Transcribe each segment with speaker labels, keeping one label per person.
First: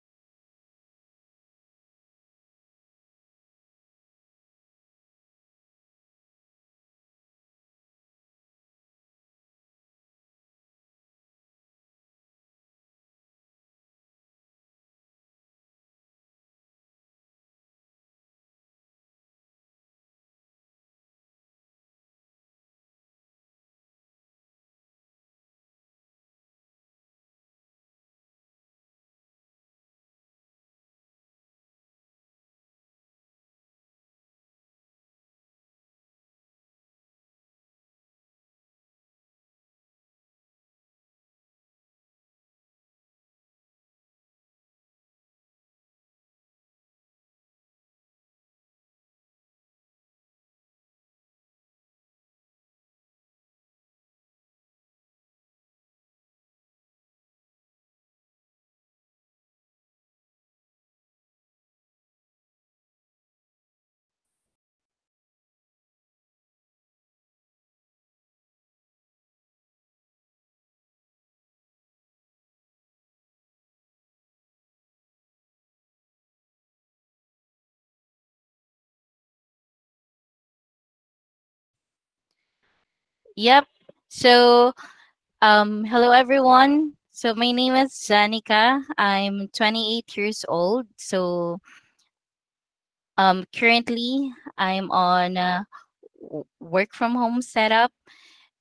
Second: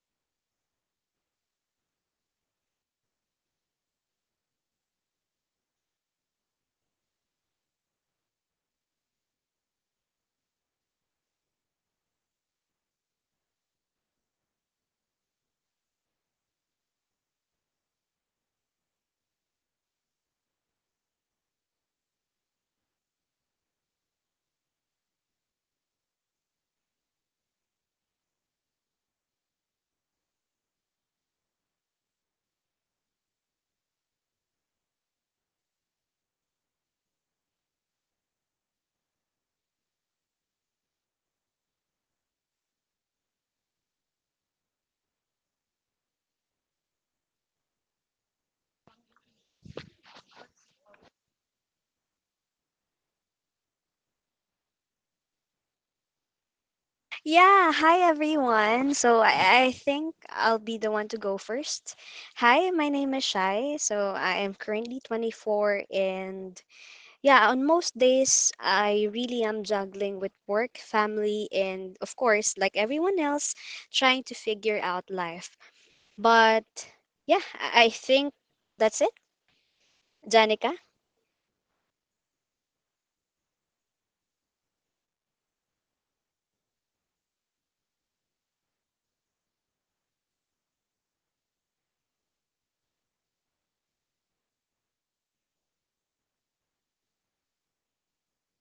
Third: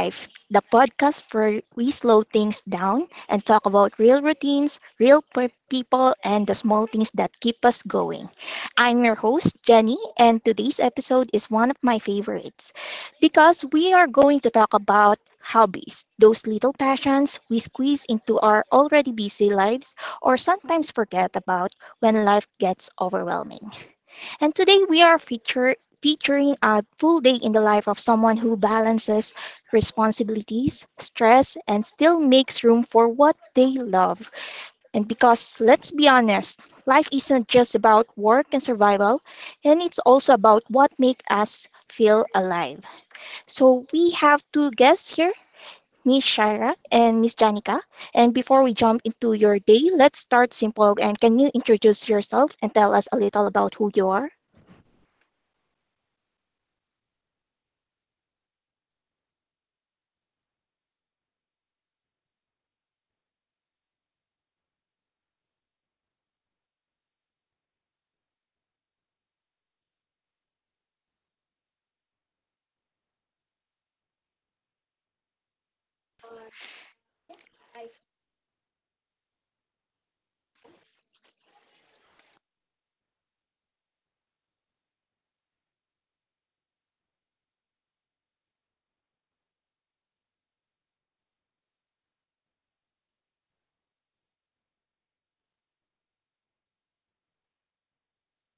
Speaker 1: Life, the podcast where we slow things down and talk about real routines, people, and the small things that keep us going. I'm your host, Jenny, and today's episode is one of my favorites because we are going to talk about hobbies, those little passions we squeeze into our already busy lives or sometimes forget about when life gets overwhelming. And today featuring a full day in the life of someone who balances responsibilities, stress, and still makes room for what they love. And because, let's be honest, life isn't just about work and survival, and it's also about what makes us feel alive. So we have two guests here. Miss Shira and Miss Janica. And before we jump into your day, let's start simple. And can you introduce yourself and tell us a little about who you are?
Speaker 2: Yeah, hi everyone. So I think I'll be the one to go first. Hi, my name is Shai. So I am currently 24, and yeah, on most days, I really am juggling with work, family, and of course, like everyone else, trying to figure out life. But yeah, I think that's it, Janica.
Speaker 3: Yep. So, hello everyone. So my name is Zanika. I'm 28 years old. So, currently I'm on a work from home setup,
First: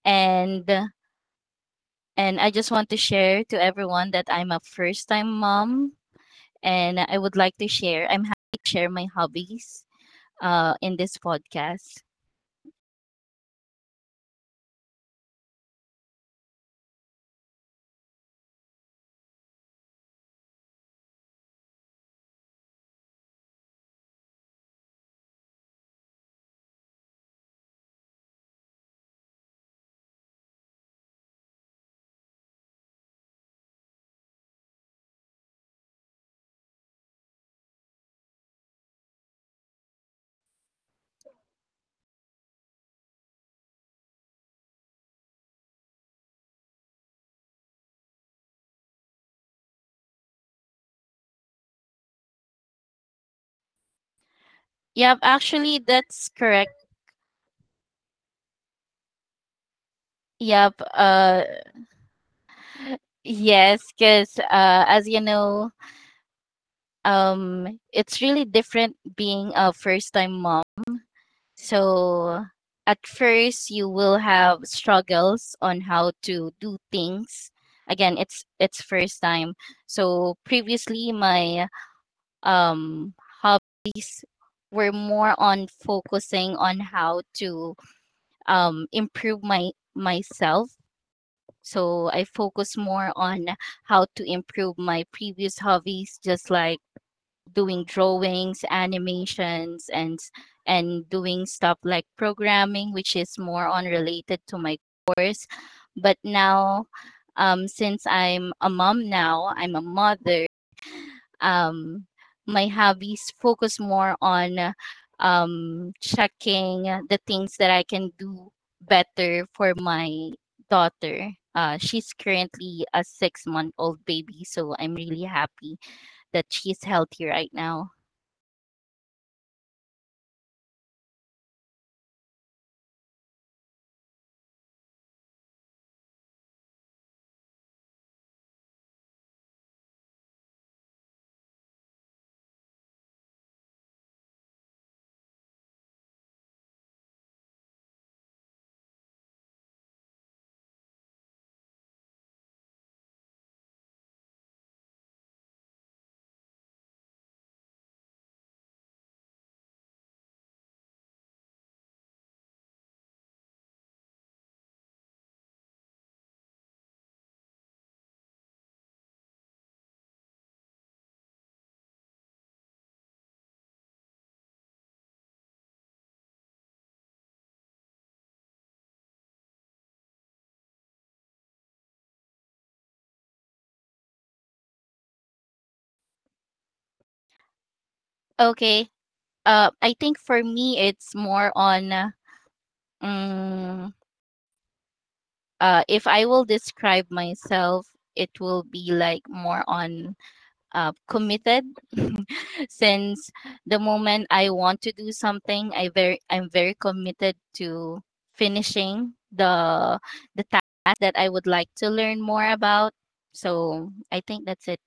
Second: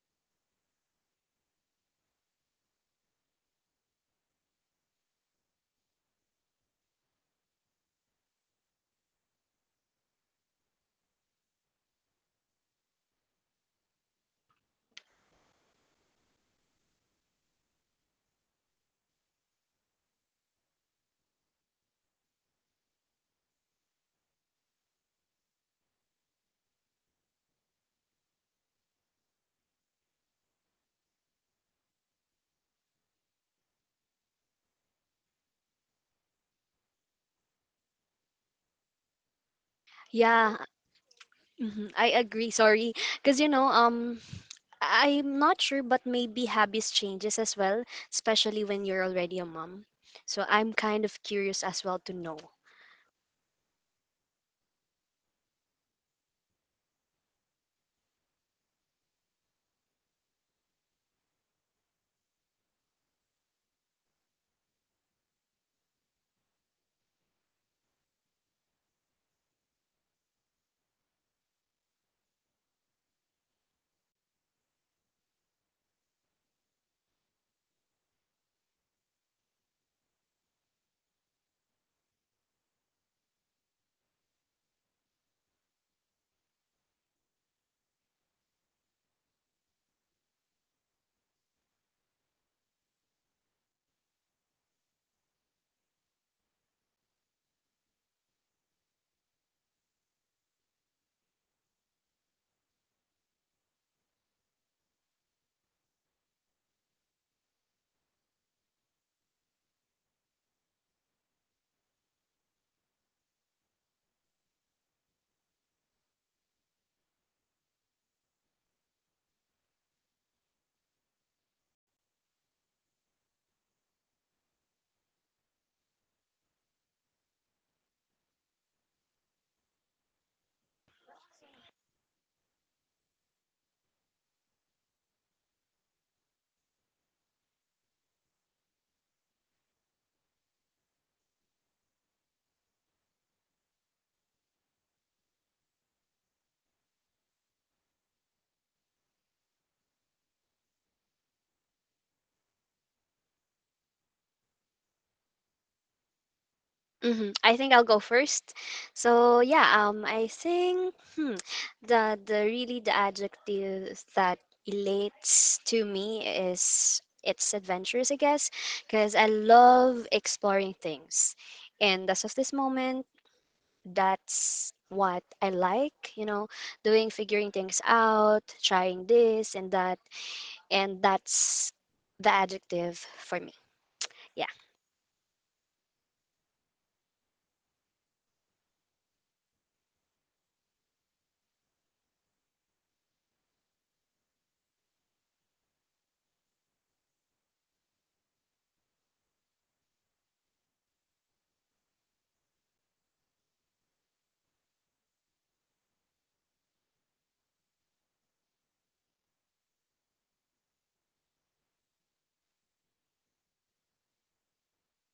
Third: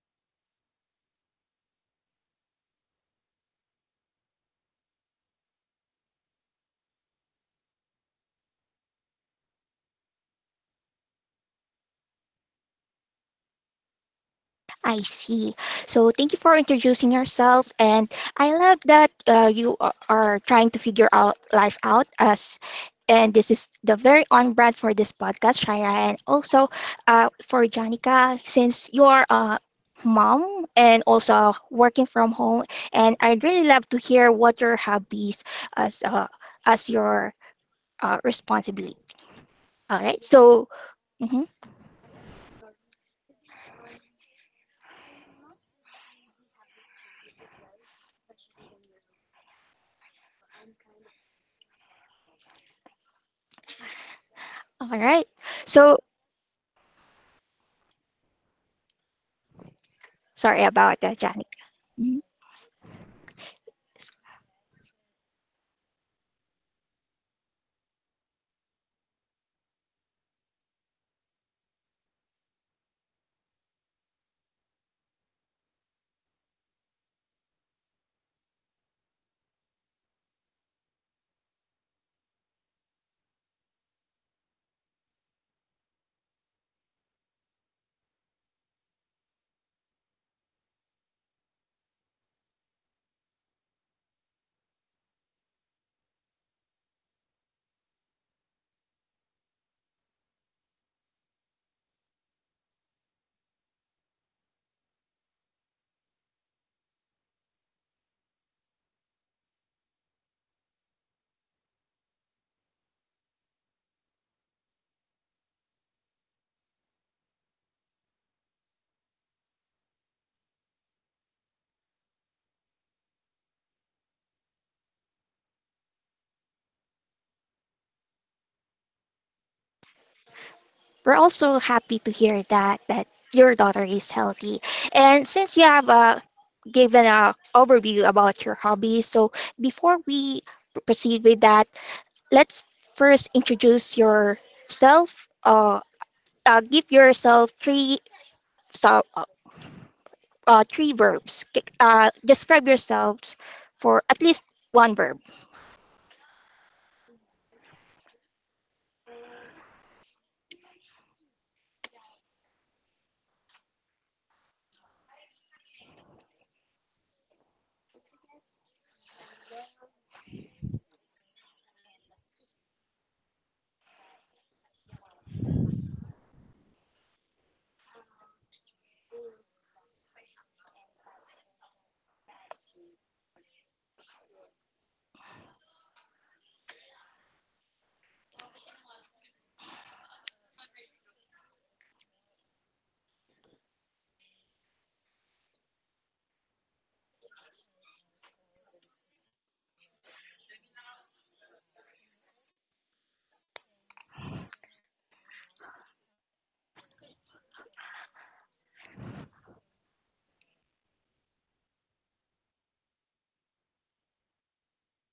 Speaker 3: and and I just want to share to everyone that I'm a first time mom, and I would like to share. I'm happy to share my hobbies, in this podcast.
Speaker 1: I see. So thank you for introducing yourself, and I love that you are trying to figure out life out, and this is the very on brand for this podcast, Shaya, and also for Janica, since you are a mom and also working from home, and I'd really love to hear what your hobbies as uh, as your responsibility. All right.
Speaker 2: Yeah,
Speaker 1: So mhm.
Speaker 2: mhm, I agree. Sorry, because I'm not sure, but maybe habits changes as well, especially when you're already a mom. So I'm kind of curious as well to know.
Speaker 1: All right.
Speaker 3: Yep.
Speaker 1: So
Speaker 3: Actually, that's correct.
Speaker 1: sorry about
Speaker 3: Yep.
Speaker 1: that, Janica. Mhm.
Speaker 3: Yes, because as you know, it's really different being a first time mom, so at first you will have struggles on how to do things. Again, it's first time. So previously my um hobbies were more on focusing on how to improve my myself. So I focus more on how to improve my previous hobbies, just like doing drawings, animations, and doing stuff like programming, which is more on related to my course. But now, since I'm a mom now, I'm a mother. Um, my hobbies focus more on checking the things that I can do better for my daughter. She's currently a 6-month old baby, so I'm really happy that she's healthy right now.
Speaker 1: We're also happy to hear that your daughter is healthy. And since you have given a overview about your hobbies, so before we proceed with that, let's first introduce yourself. Give yourself three, so uh, three verbs. Describe yourself for at least one verb.
Speaker 2: I think I'll go first. So yeah, I think, hmm, the adjective that relates to me is it's adventurous, I guess, because I love exploring things. And as of this moment, that's what I like, doing, figuring things out, trying this and that, and that's the adjective for me. Yeah.
Speaker 3: Okay. I think for me, it's more on, mm, if I will describe myself, it will be like more on committed. Since the moment I want to do something, I'm very committed to finishing the task that I would like to learn more about. So I think that's it.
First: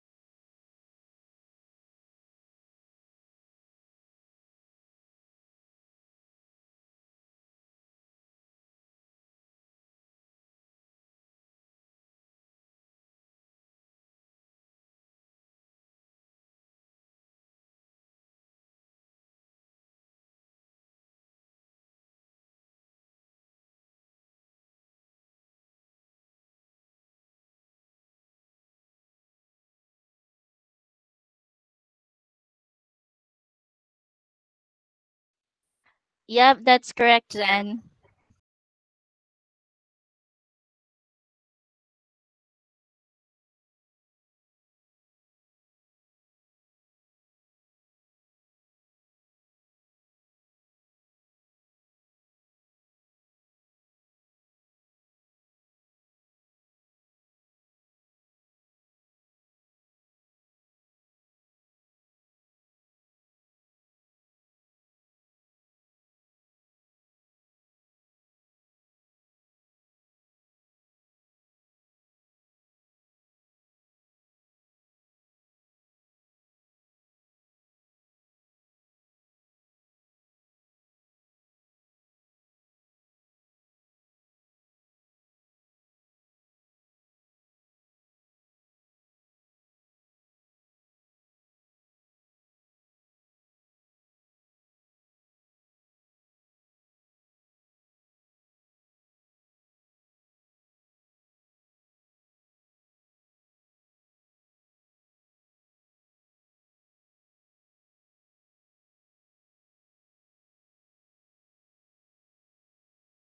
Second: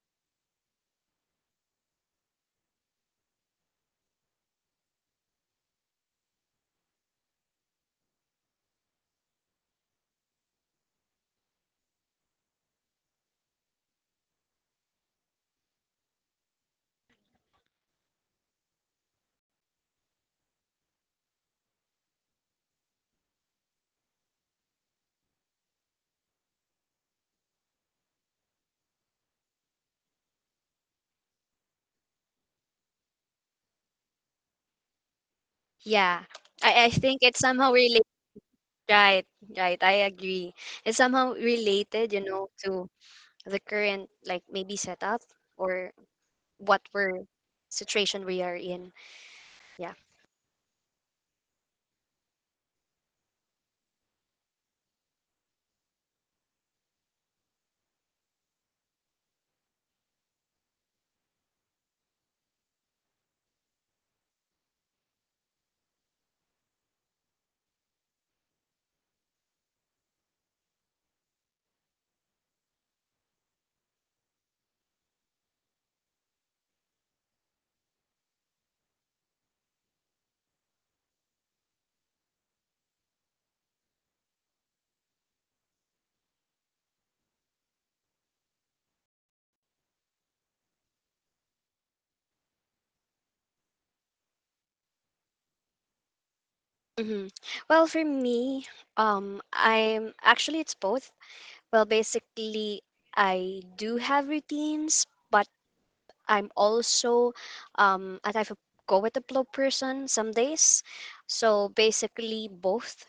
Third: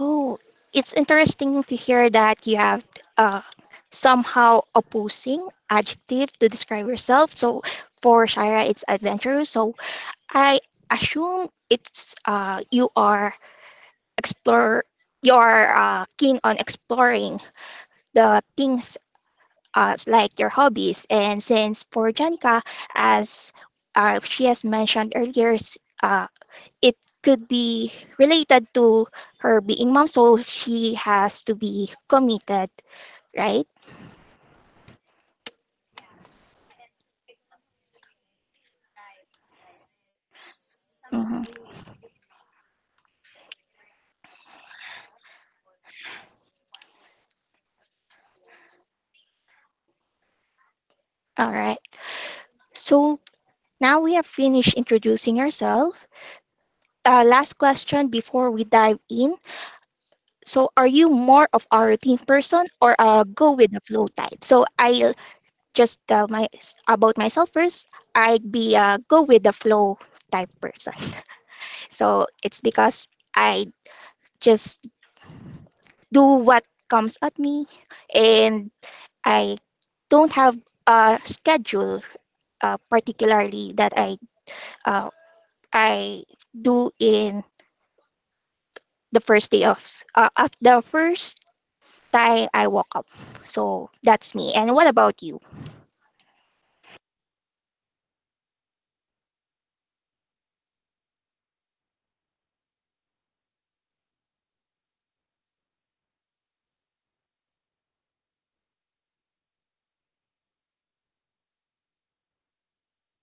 Speaker 1: Oh, it's interesting to hear that you have uh, somehow opposing adjective to describe yourself. So for Shira, it's adventurous. So I assume it's you are explore, you are keen on exploring the things like your hobbies. And since for Janica, as she has mentioned earlier, it could be related to her being mom, so she has to be committed, right?
Speaker 2: Yeah.
Speaker 3: Yep,
Speaker 2: I
Speaker 3: that's
Speaker 2: think
Speaker 3: correct,
Speaker 2: it's somehow
Speaker 3: Jen.
Speaker 2: related, right, right. I agree. It's somehow
Speaker 1: Mhm.
Speaker 2: related, to the current, like, maybe setup or what we're situation we are in. Yeah.
Speaker 1: All right. So now we have finished introducing ourselves. Last question before we dive in. So, are you more of a routine person or a go with the flow type? So, I'll just tell my about myself first. I'd be a go with the flow type person. So, it's because I just do what comes at me, and I don't have a schedule, particularly that uh, I do in the first day of s- of the first time I woke up. So that's me. And what about you?
Speaker 2: hmm Well, for me, I'm actually, it's both. Well, basically, I do have routines, but I'm also a type of go with the flow person some days. So basically, both.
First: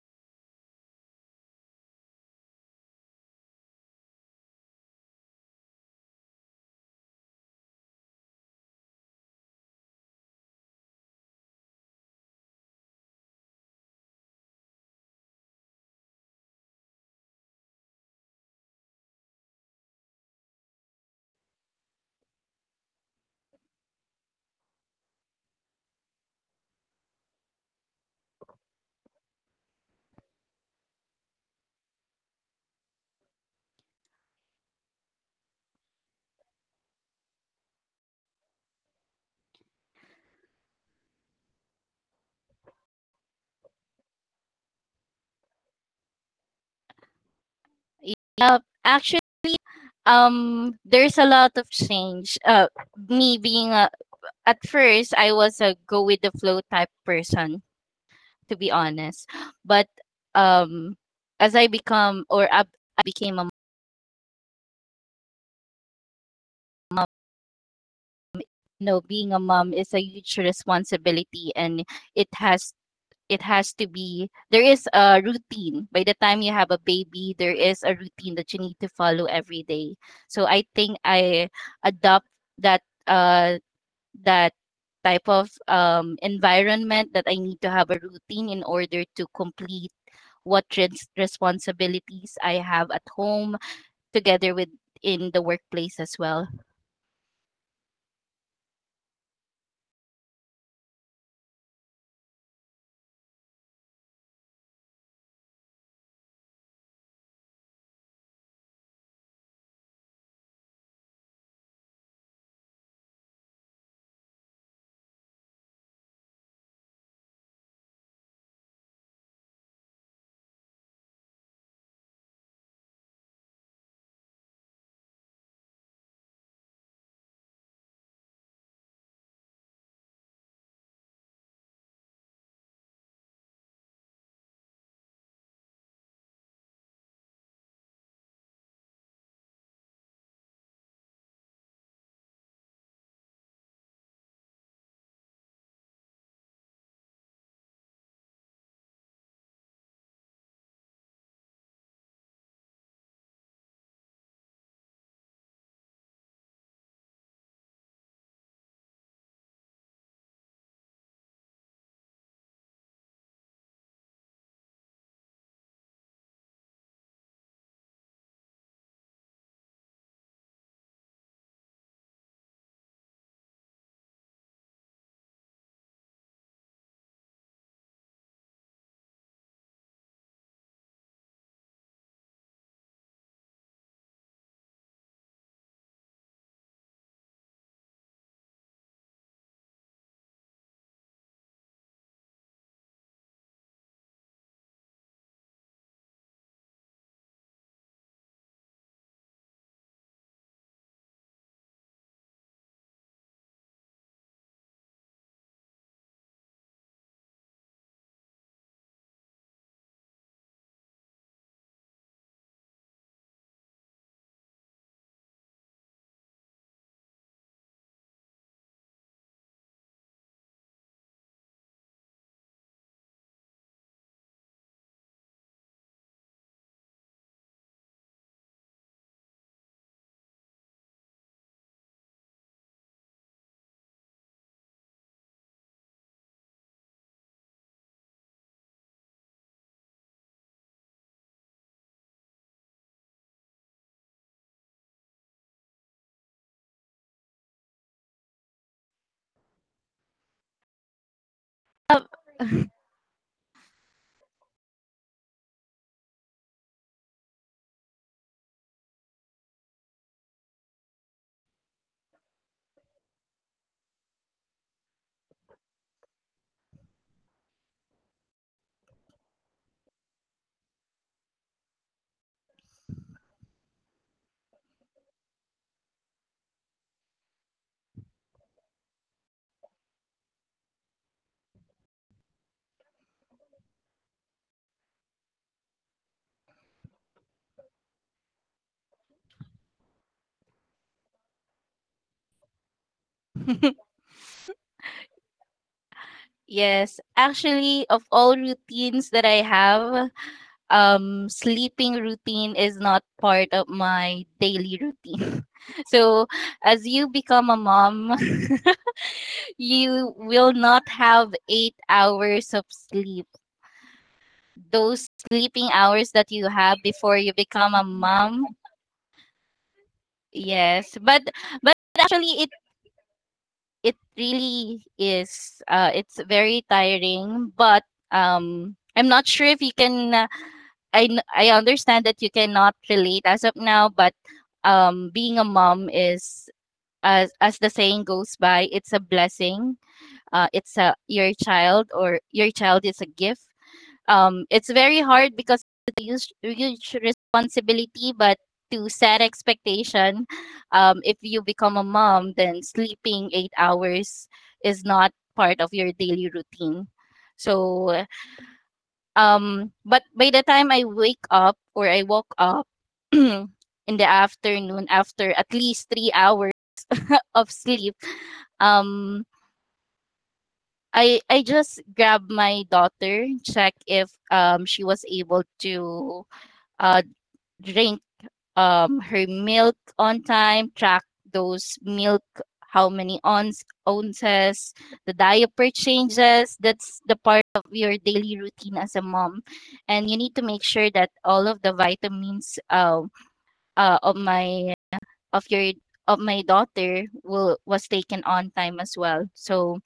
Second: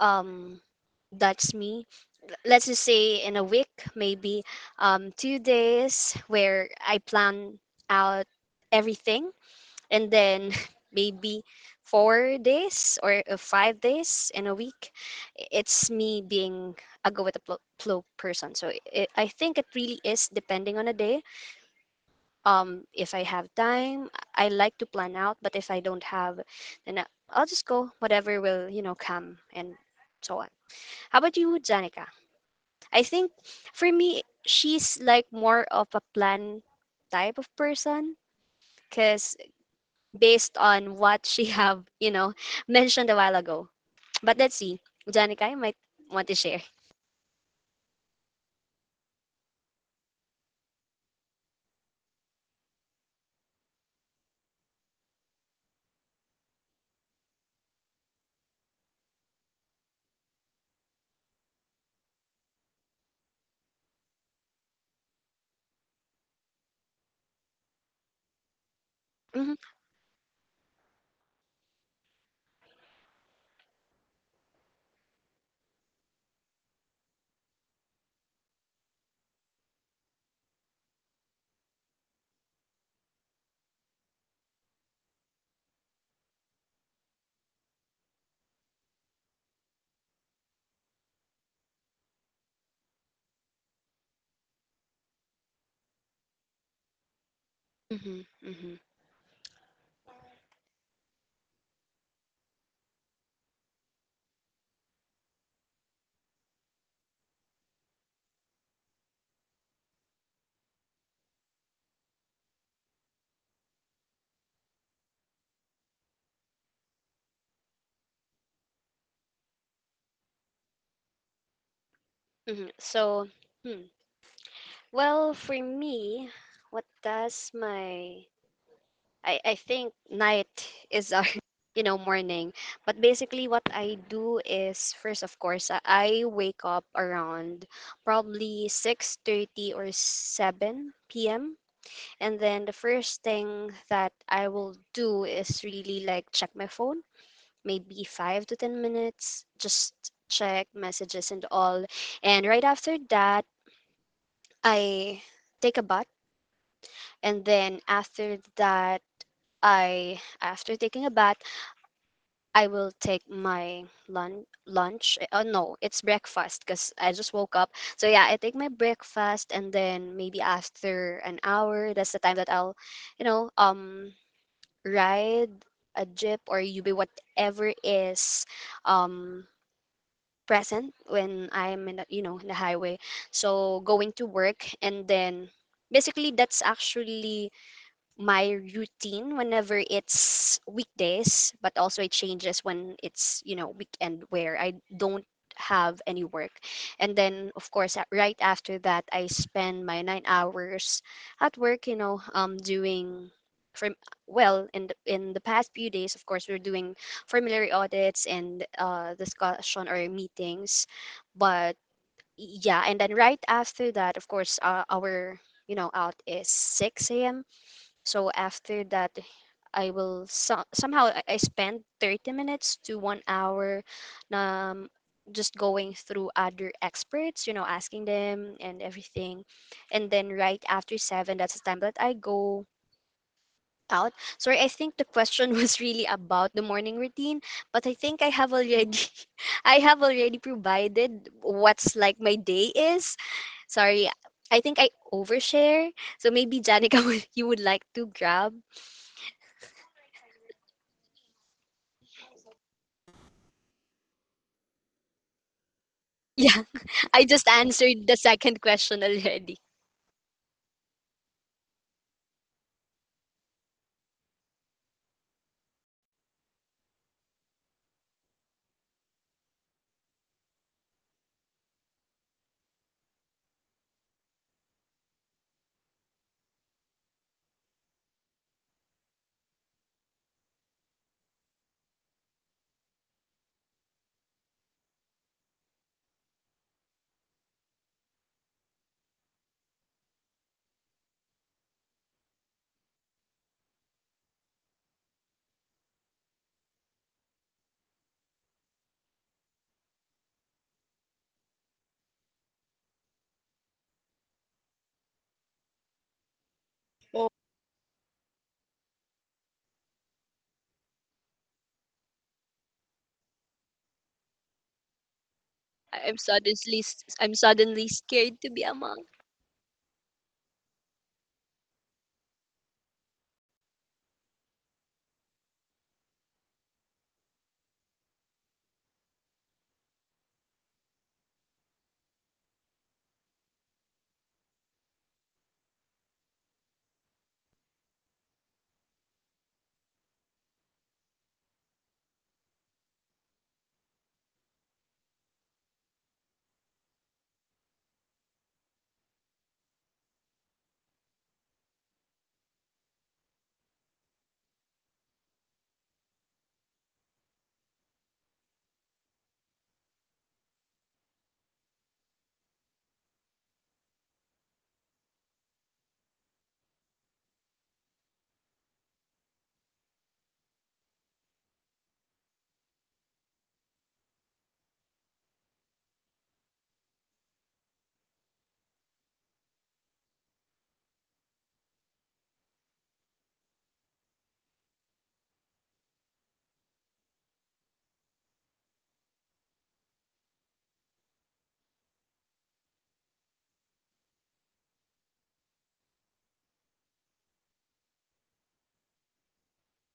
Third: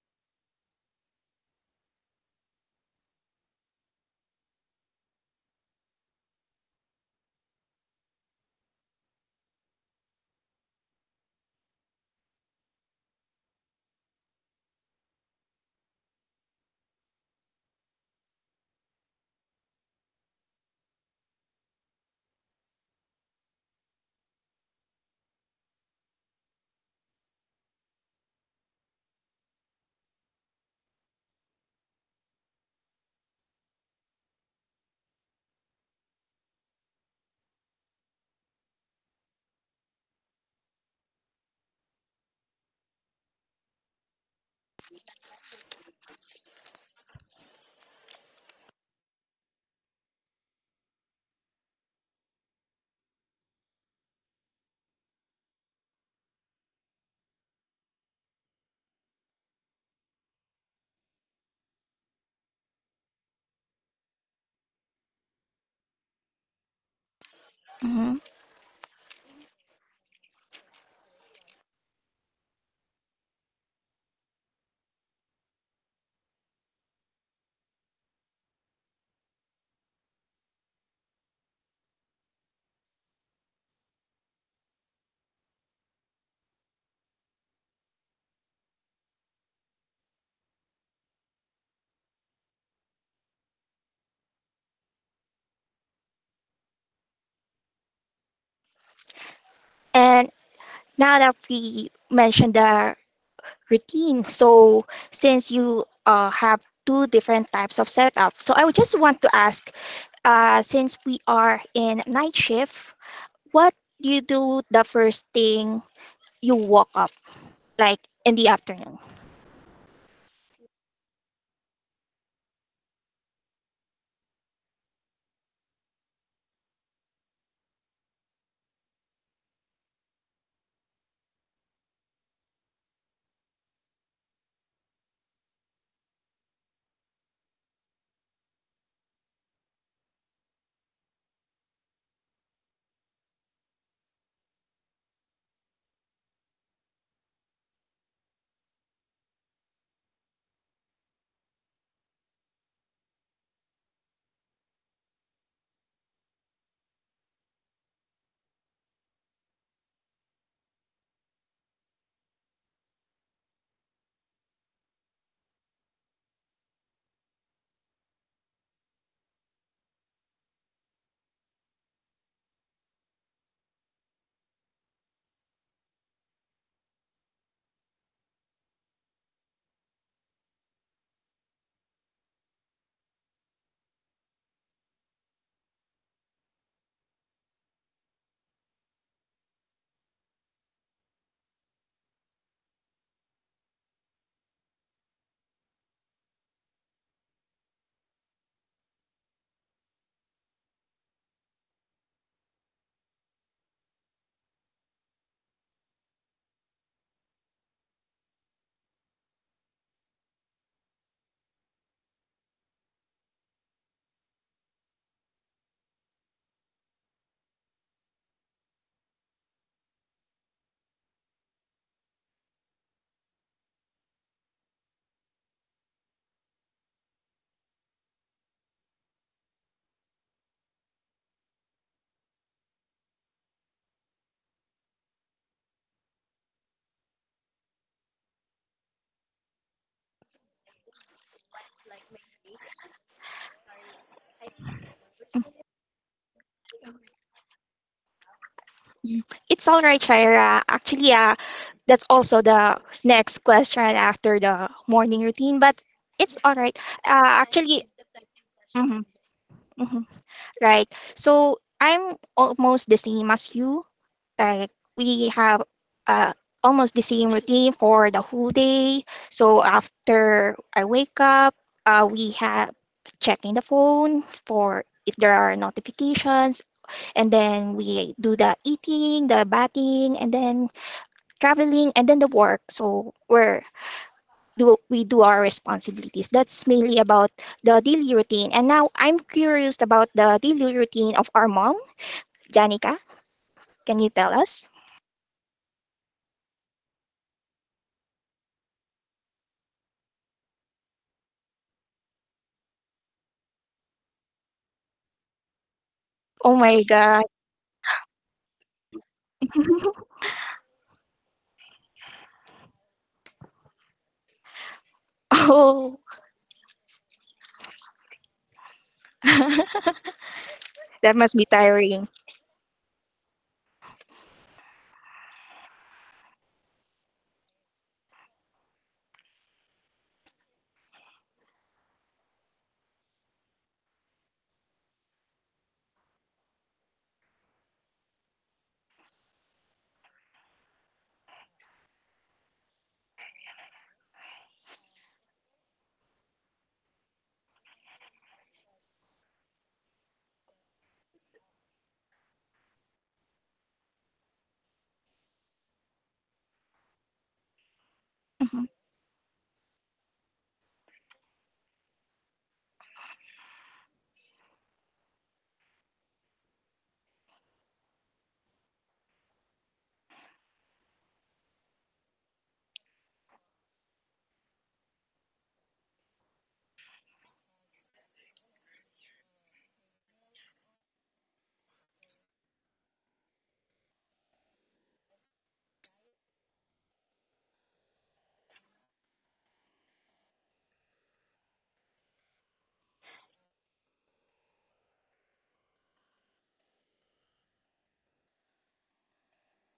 Speaker 2: Um, that's me. Let's just say in a week, maybe 2 days where I plan out everything, and then maybe 4 days or 5 days in a week, it's me being a go with the flow person. So I think it really is depending on a day. If I have time, I like to plan out, but if I don't have, then I'll just go whatever will come, and so on. How about you, Janica? I think for me, she's like more of a plan type of person because based on what she have mentioned a while ago. But let's see. Janica, you might want to share.
Speaker 3: Yeah. Actually, there's a lot of change. Me being a, at first, I was a go with the flow type person, to be honest. But um, as I become I became a,
Speaker 1: Mhm.
Speaker 3: you know, being a
Speaker 2: hmm
Speaker 3: mom is a huge responsibility, and it has, it has to be there is a routine. By the time you have a baby, there is a routine that you need to follow every day. So I think I adopt that uh that type of environment that I need to have a routine in order to complete what responsibilities I have at home, together with in the workplace as well.
Speaker 2: hmm hmm
Speaker 1: And now that we mentioned the routine, so since you have two different types of setup, so I would just want to ask, since we are in night shift, what do you do the first thing you woke up, like in the afternoon?
Speaker 2: So, hmm. well, for me, what does my... I think night is our, morning. But basically what I do is, first, of course, I wake up around probably 6:30 or 7 p.m. And then the first thing that I will do is really like check my phone, maybe 5 to 10 minutes, just check messages and all. And right after that, I take a bath. And then after that, I, after taking a bath, I will take my lunch. Oh, no, it's breakfast because I just woke up. So yeah, I take my breakfast, and then maybe after an hour, that's the time that I'll, you know, um, ride a jeep or UB, whatever is um, present when I'm in the highway. So going to work, and then basically that's actually my routine whenever it's weekdays, but also it changes when it's, weekend, where I don't have any work. And then, of course, right after that, I spend my 9 hours at work, doing. From, well, in the past few days, of course, we're doing formulary audits and discussion or meetings. But yeah, and then right after that, of course, our out is 6 a.m., so after that, I will somehow I spend 30 minutes to 1 hour, um, just going through other experts, asking them and everything. And then right after seven, that's the time that I go out. Sorry, I think the question was really about the morning routine, but I think I have already I have already provided what's like my day is. Sorry, I think I overshare. So maybe Janica, you would like to grab?
Speaker 1: Mm. It's all right, Shira. Actually,
Speaker 3: Uh,
Speaker 1: that's also the next question after the morning routine, but it's
Speaker 2: Yeah.
Speaker 1: all right.
Speaker 2: I just
Speaker 1: Actually,
Speaker 2: answered the second question
Speaker 1: mhm,
Speaker 2: already.
Speaker 1: mhm, right? So I'm almost the same as you. Like we have uh, almost the same routine for the whole day. So after I wake up, we have checking the phone for if there are notifications, and then we do the eating, the bathing, and then traveling, and then the work. So we do our responsibilities. That's mainly about the daily routine. And now I'm curious about the daily routine of our mom. Janica, can you tell us?
Speaker 3: yes, actually, of all routines that I have, sleeping routine is not part of my daily routine. So,
Speaker 1: Oh my
Speaker 3: as you
Speaker 1: god.
Speaker 3: become a mom, you will not have 8 hours of sleep. Those sleeping
Speaker 1: Oh,
Speaker 2: I'm
Speaker 3: hours that you
Speaker 2: suddenly
Speaker 3: have before
Speaker 2: I'm
Speaker 3: you become
Speaker 2: suddenly
Speaker 3: a
Speaker 2: scared to
Speaker 3: mom,
Speaker 2: be a monk.
Speaker 3: yes, but
Speaker 1: that must be
Speaker 3: but
Speaker 1: tiring.
Speaker 3: actually, it really is. It's very tiring, but I'm not sure if you can. I understand that you cannot relate as of now, but being a mom is, as the saying goes by, it's a blessing. It's a your child, or your child is a gift. It's very hard because it's a huge, huge responsibility, but to set expectation, if you become a mom, then sleeping 8 hours is not part of your daily routine. So
Speaker 1: Mhm.
Speaker 3: but by the time I wake up or I woke up in the afternoon after at least 3 hours of sleep, um, I just grabbed my daughter, check if she was able to uh drink her milk on time, track those milk, how many ounces, the diaper changes. That's the part of your daily routine as a mom. And you need to make sure that all of the vitamins uh, of my of your of my daughter will was taken on time as well. So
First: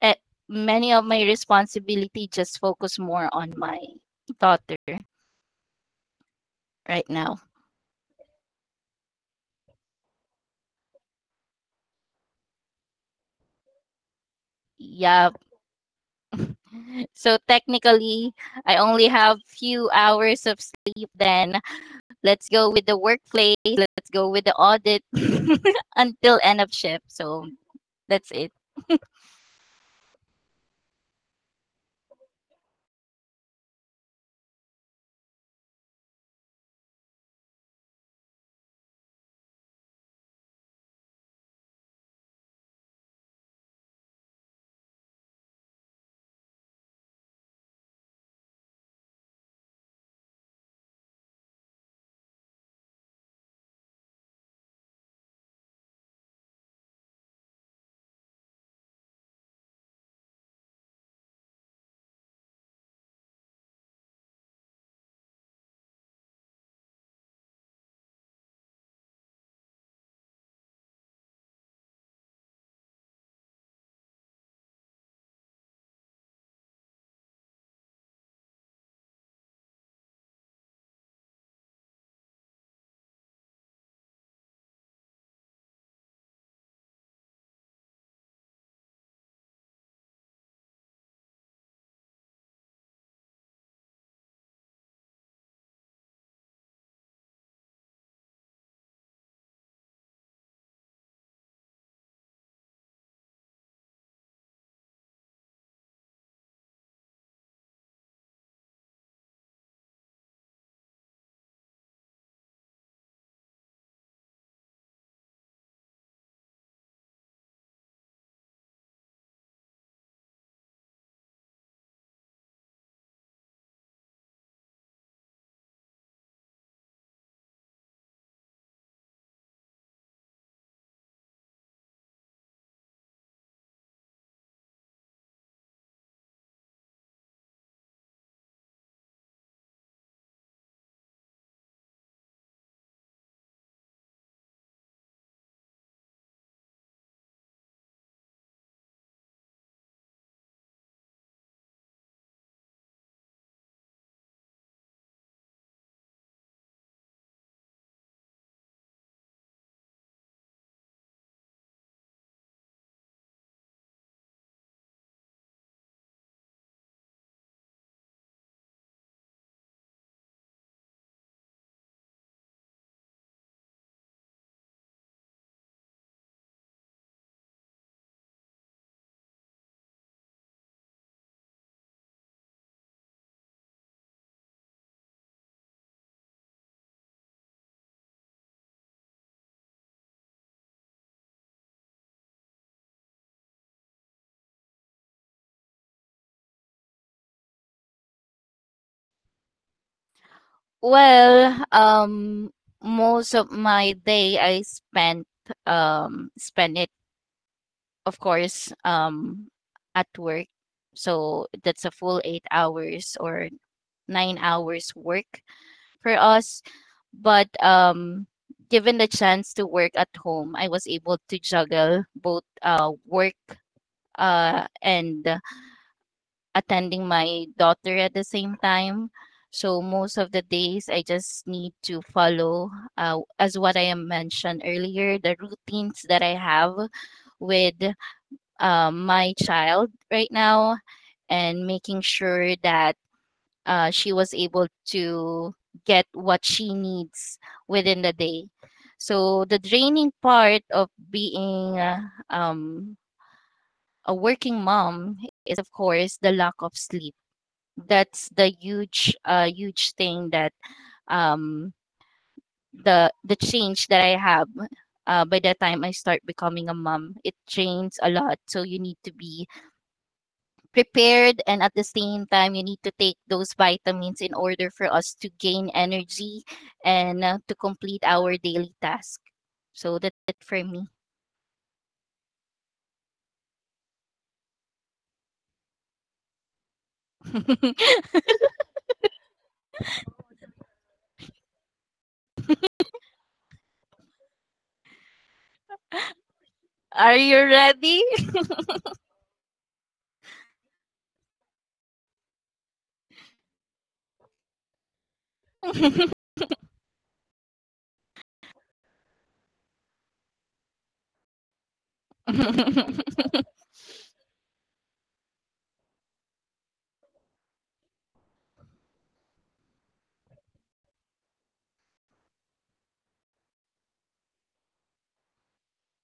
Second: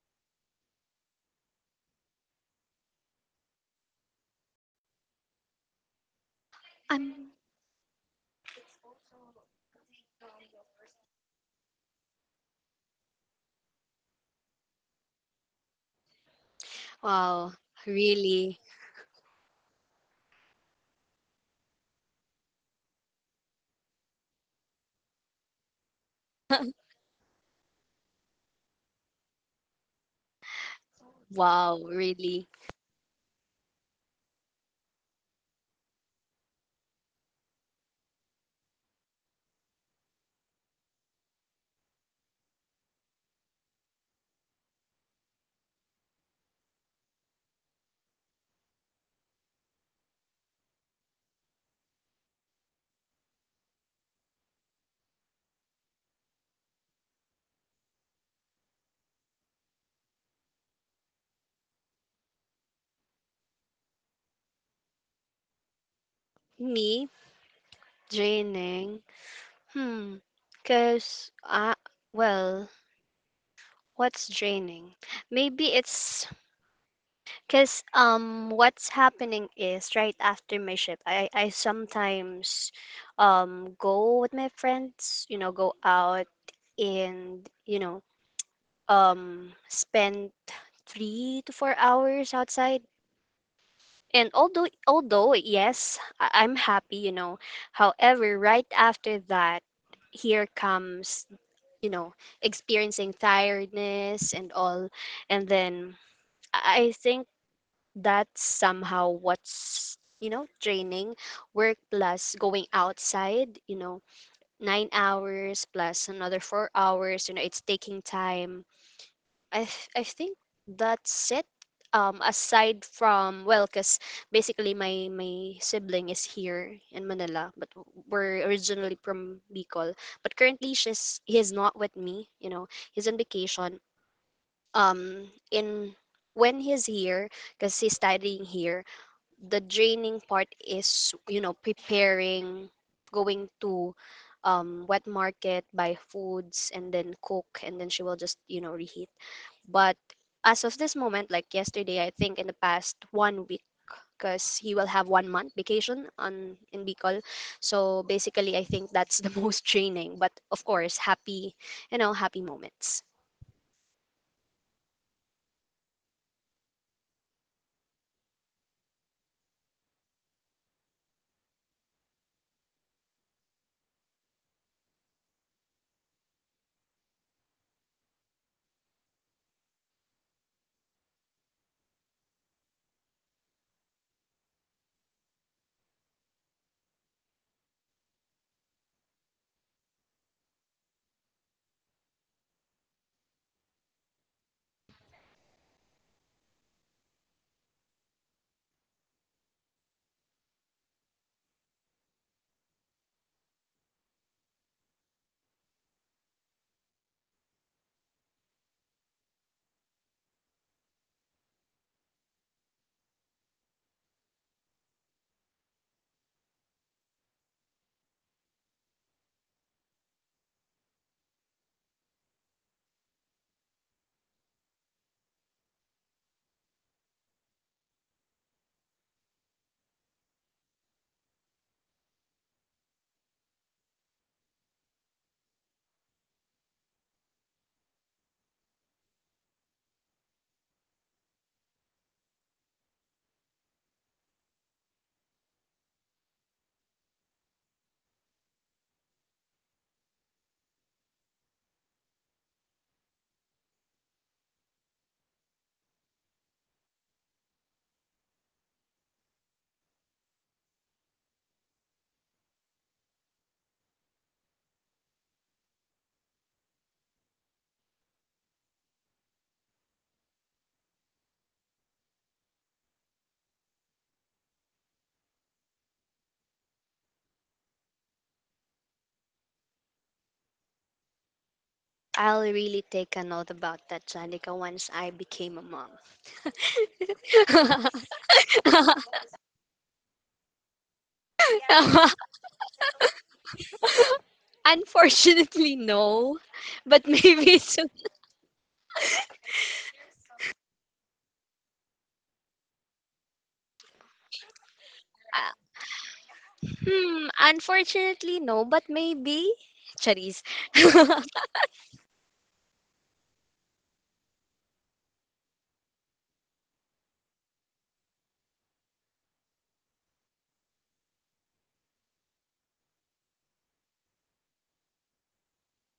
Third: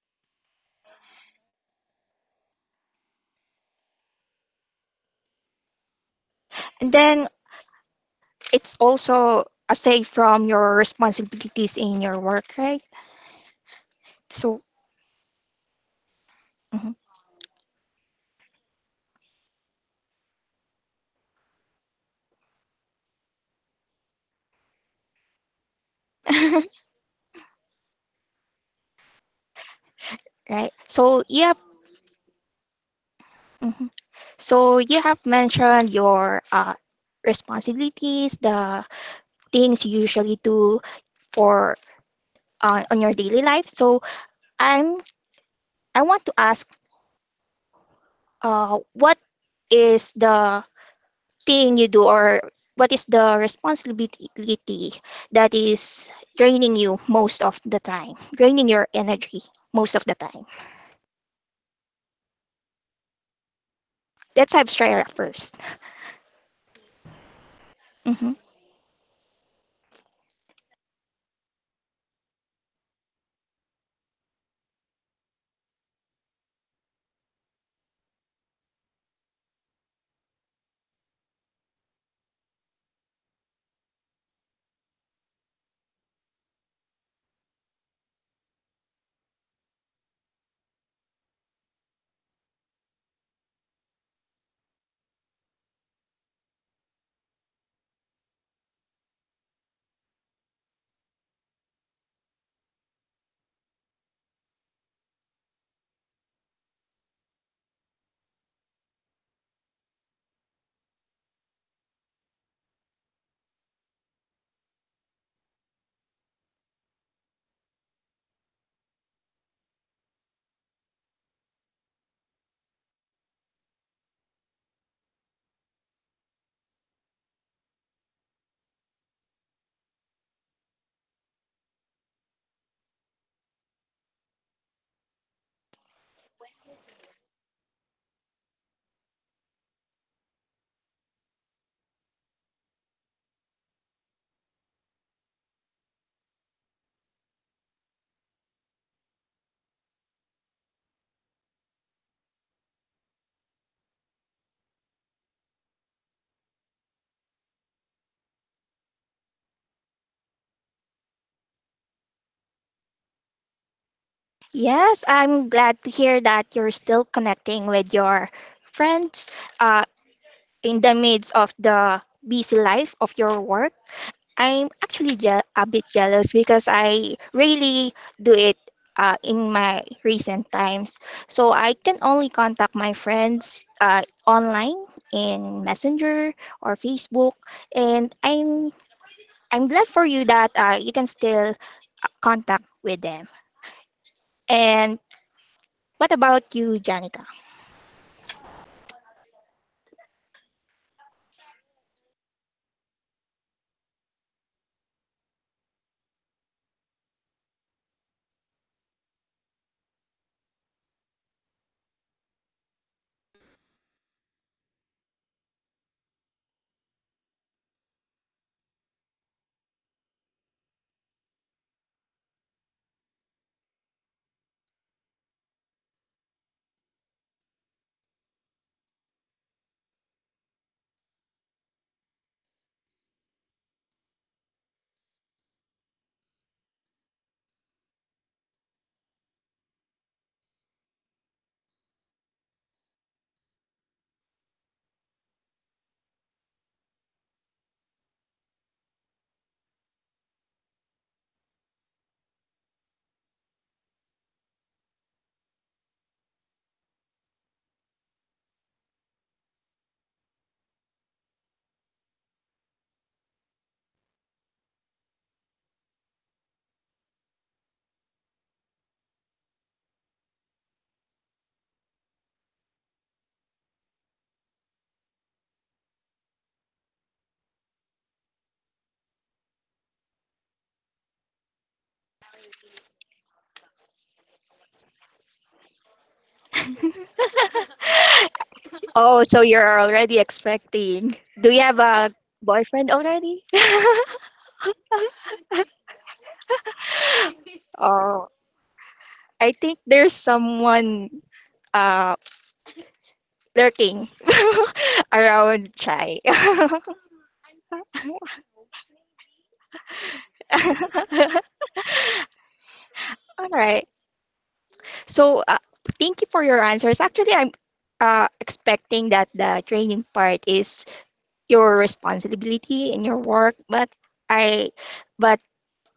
Speaker 3: eh, many of my responsibility just focus more on my daughter
Speaker 1: And
Speaker 3: right
Speaker 1: then
Speaker 2: I'm
Speaker 3: now.
Speaker 1: it's also aside from your responsibilities in your work, right? So,
Speaker 3: Yeah.
Speaker 1: mhm.
Speaker 3: So
Speaker 2: Wow,
Speaker 3: technically,
Speaker 2: really,
Speaker 3: I only have few hours of sleep. Then let's go with the workplace. Let's go with the audit until end of shift. So that's it.
Speaker 1: Right. So, yep.
Speaker 2: wow, really.
Speaker 1: Mhm. So, you have mentioned your responsibilities, the things you usually do for on your daily life. So, I'm I want to ask what is the thing you do or what is the responsibility that is draining you most of the time, draining your energy most of the time? Let's have Shreya 1st.
Speaker 2: Me
Speaker 1: Mm-hmm.
Speaker 2: draining. Hmm. Cause well, what's draining? Maybe it's cause what's happening is right after my shift. I sometimes go with my friends. Go out, and spent 3 to 4 hours outside. And although, yes, I'm happy, however, right after that, here comes, you know experiencing tiredness and all. And then I think that's somehow what's draining. Work plus going outside, 9 hours plus another 4 hours, it's taking time. I think that's it. Aside from, well, cause basically my sibling is here in Manila, but we're originally from Bicol. But currently, she's he is not with me. He's on vacation. In when he's here, cause he's studying here, the draining part is preparing, going to, wet market, buy foods, and then cook, and then she will just reheat. But as of this moment, like yesterday, I think in the past one week, because he will have one month vacation on in Bicol, so basically I think that's the most draining. But of course, happy, happy moments.
Speaker 1: Yes, I'm glad to hear that you're still connecting with your friends uh, in the midst of the busy life of your work. I'm actually a bit jealous because I really do it in my recent times. So I can only contact my friends online in Messenger or Facebook, and I'm glad for you that you can still contact with them. And what about you, Janica?
Speaker 3: Well, most of my day I spent it, of course, at work. So that's a full 8 hours or 9 hours work for us. But given the chance to work at home, I was able to juggle both work and attending my daughter at the same time. So most of the days, I just need to follow, as what I am mentioned earlier, the routines that I have with my child right now and making sure that she was able to get what she needs within the day. So the draining part of being um, a working mom is, of course, the lack of sleep. That's the huge, huge thing that um, the change that I have by the time I start becoming a mom. It drains a lot, so you need to be prepared, and at the same time you need to take those vitamins in order for us to gain energy and to complete our daily task. So that's it for me.
Speaker 2: I'll really take a note about that, Janica, once I became a mom.
Speaker 1: Oh, so you're already expecting. Do you have a boyfriend already?
Speaker 2: Unfortunately, no. But
Speaker 3: Are you
Speaker 2: maybe it's.
Speaker 3: ready?
Speaker 1: Oh, I think there's someone uh lurking around Chai.
Speaker 2: Hmm. Unfortunately, no. But maybe. Charis.
Speaker 1: All right. So thank you for your answers. Actually, I'm expecting that the training part is your responsibility in your work, I, but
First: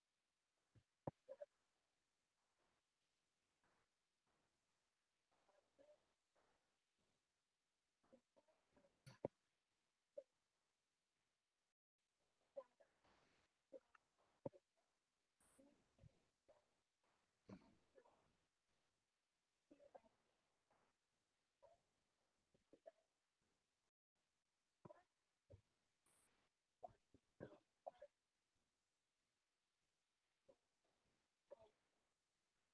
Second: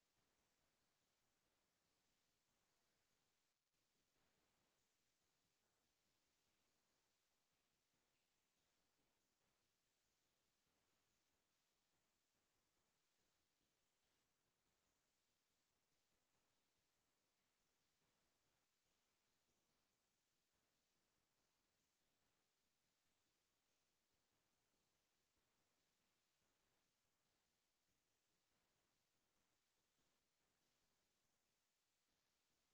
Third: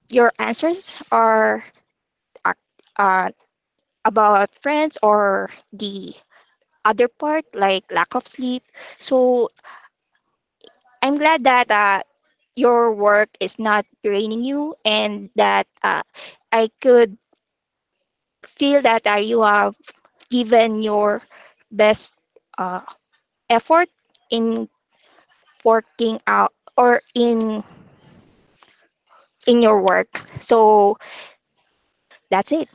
Speaker 1: your answers are ac- uh, about friends or the other part like lack of sleep. So I'm glad that your work is not draining you and that I could feel that you have given your best uh, effort in working out or in your work. So that's it.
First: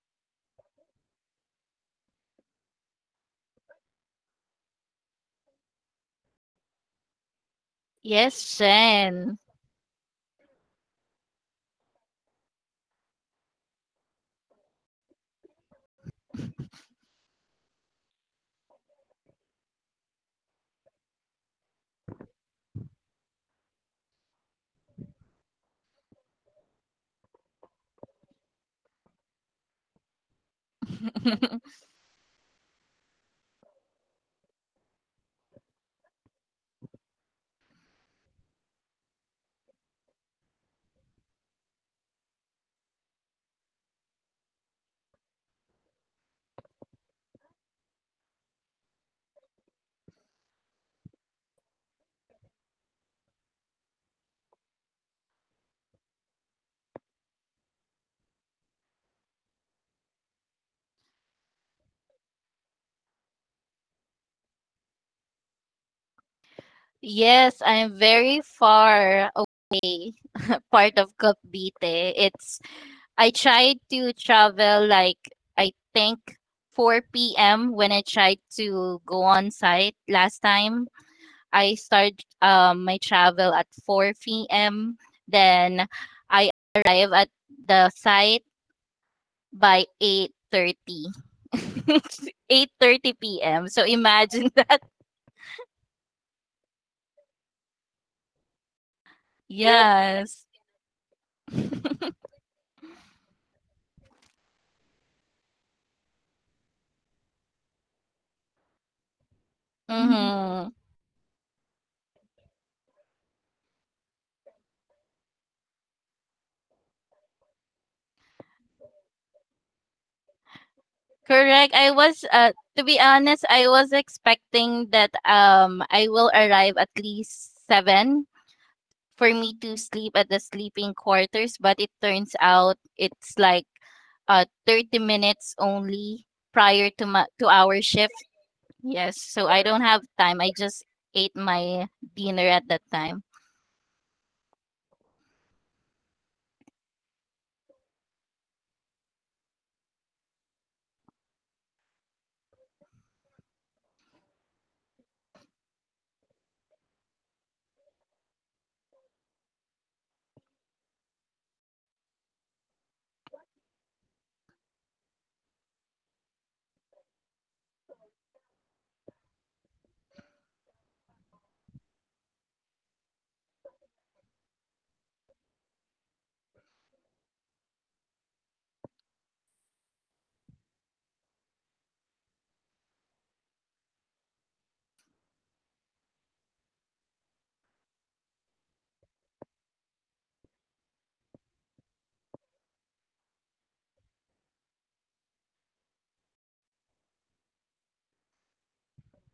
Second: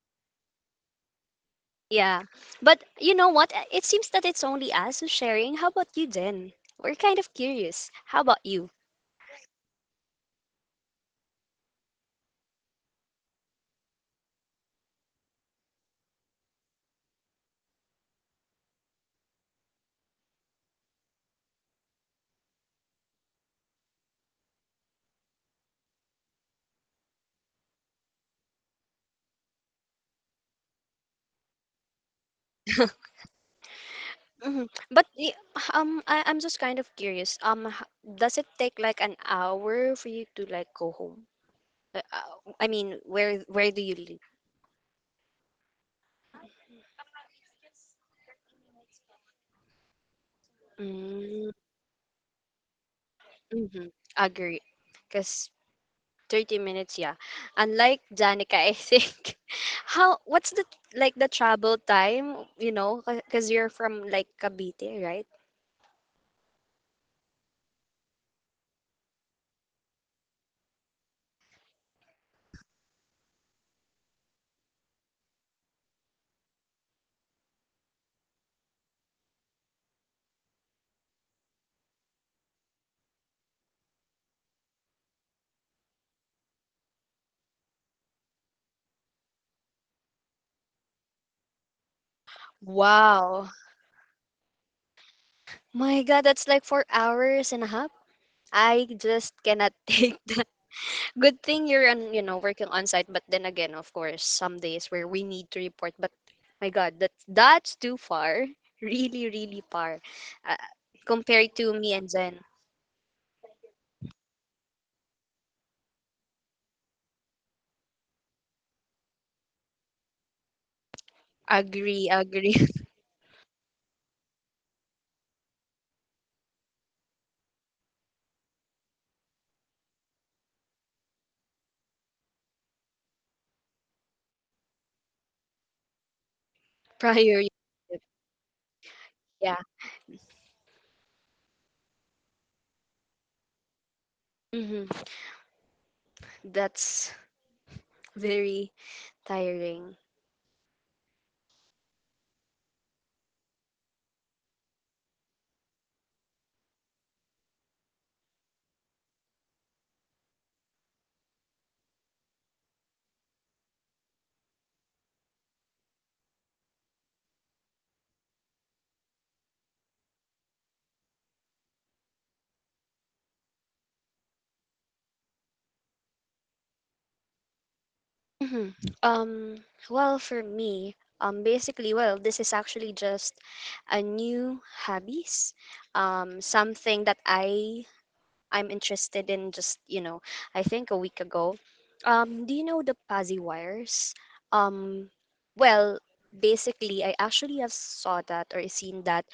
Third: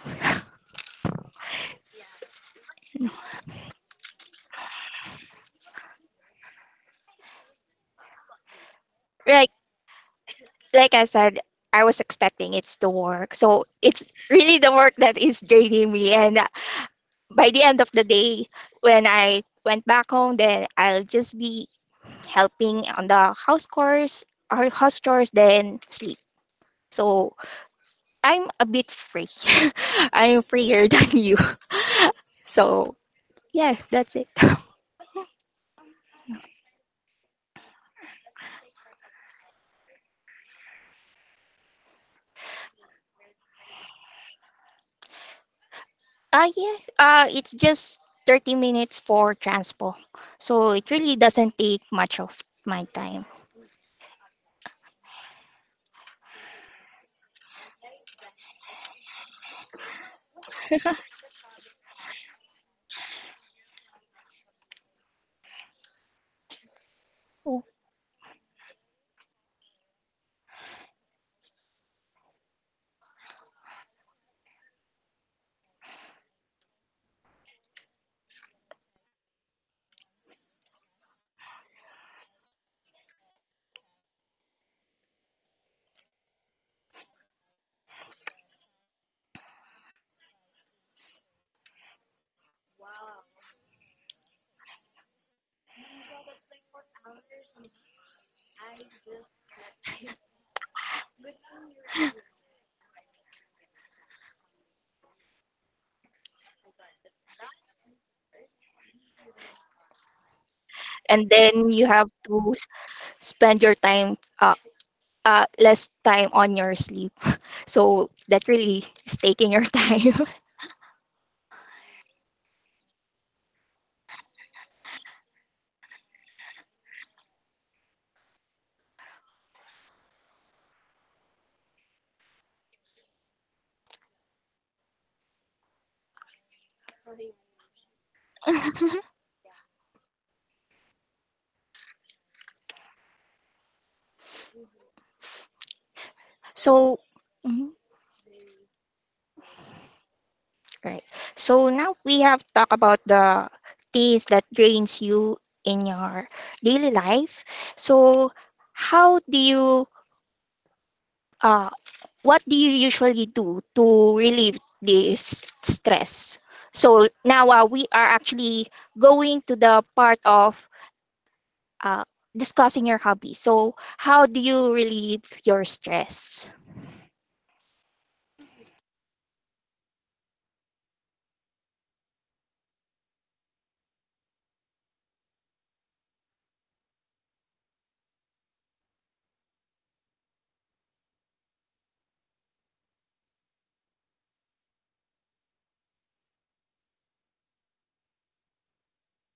Speaker 2: Yeah. But you know what? It seems that it's only us who's sharing. How about you, Jen? We're kind of curious. How about
Speaker 3: Yes,
Speaker 2: you?
Speaker 3: Shen.
Speaker 1: Like like I said, I was expecting it's the work. So it's really the work that is draining me and, by the end of the day when I went back home, then I'll just be helping on the house chores or house chores, then sleep. So I'm a bit free. I'm freer than you. So yeah, that's it.
Speaker 2: Mhm. But I'm just kind of curious. Does it take like an hour for you to like go home? I mean, where do you live?
Speaker 1: Uh, yeah, it's just 30 minutes for transpo. So it really
Speaker 2: Mm.
Speaker 1: doesn't take much of my time.
Speaker 2: Mhm, agree. Because 30 minutes, yeah. Unlike Janica, I think, what's the, like, the travel time, because you're from, like, Cavite, right?
Speaker 3: Yes,
Speaker 1: Oh.
Speaker 3: I'm very far away part of Cavite. It's I tried to travel like I think 4 p.m. when I tried to go on site last time. I start my travel at 4 p.m. Then I arrive at the site by 8:30. 8:30
Speaker 2: Wow.
Speaker 3: p.m. So imagine that.
Speaker 2: My God, that's like 4 hours and a half. I just cannot take that.
Speaker 3: Yes.
Speaker 2: Good thing you're working on site, but then again, of course, some days where we need to report, but my God, that's too far. Really, really far.
Speaker 3: Mhm.
Speaker 2: Uh,
Speaker 3: Mhm.
Speaker 1: And
Speaker 2: Compared
Speaker 1: then
Speaker 2: to
Speaker 1: you
Speaker 2: me and
Speaker 1: have
Speaker 2: Jen.
Speaker 1: to spend your time, less time on your sleep. So that really is taking your time.
Speaker 3: Correct. I
Speaker 2: Agree,
Speaker 3: was
Speaker 2: agree.
Speaker 3: to be honest, I was expecting that I will arrive at least seven for me to sleep at the sleeping quarters, but it turns out it's like 30 minutes only prior to
Speaker 2: Prior
Speaker 3: my
Speaker 2: year.
Speaker 3: to our shift. Yes, so
Speaker 2: Yeah.
Speaker 3: I don't have time. I just ate my dinner at that time.
Speaker 2: hmm
Speaker 1: So,
Speaker 2: That's
Speaker 1: mhm.
Speaker 2: very tiring.
Speaker 1: Right. So now we have talked about the things that drains you in your daily life. So how do you, uh what do you usually do to relieve this stress? So now we are actually going to the part of uh discussing your hobby. So how do you relieve your stress?
Speaker 2: hmm Um, well, for me, basically, well, this is actually just a new hobbies, something that I'm interested in just, I think a week ago. Do you know the Pazzi wires? Um, well, basically, I actually have saw that or seen that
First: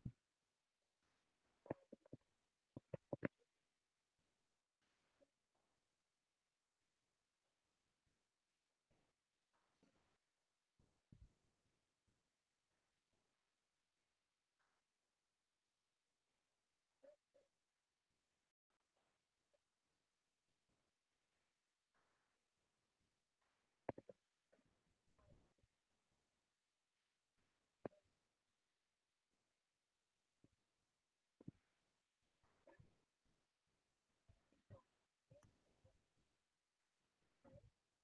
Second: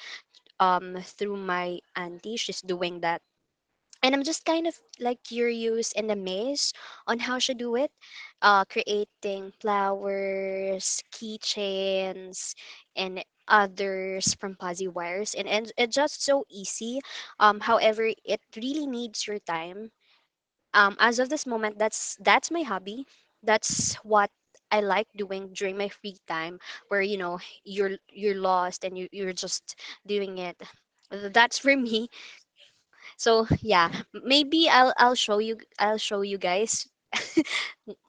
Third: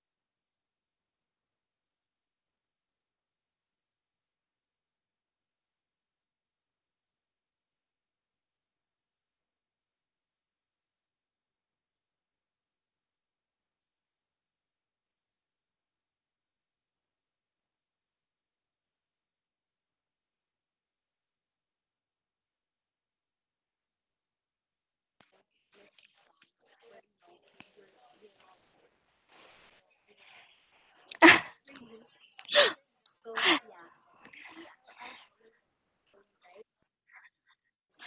Speaker 2: through my auntie, she's doing that, and I'm just kind of like curious and amazed on how she do it, creating flowers, keychains, and others from fuzzy wires, and it's just so easy. However, it really needs your time. As of this moment, that's my hobby. That's what I like doing during my free time, where you're lost and you're just doing it. That's for me. So yeah, maybe I'll show you guys.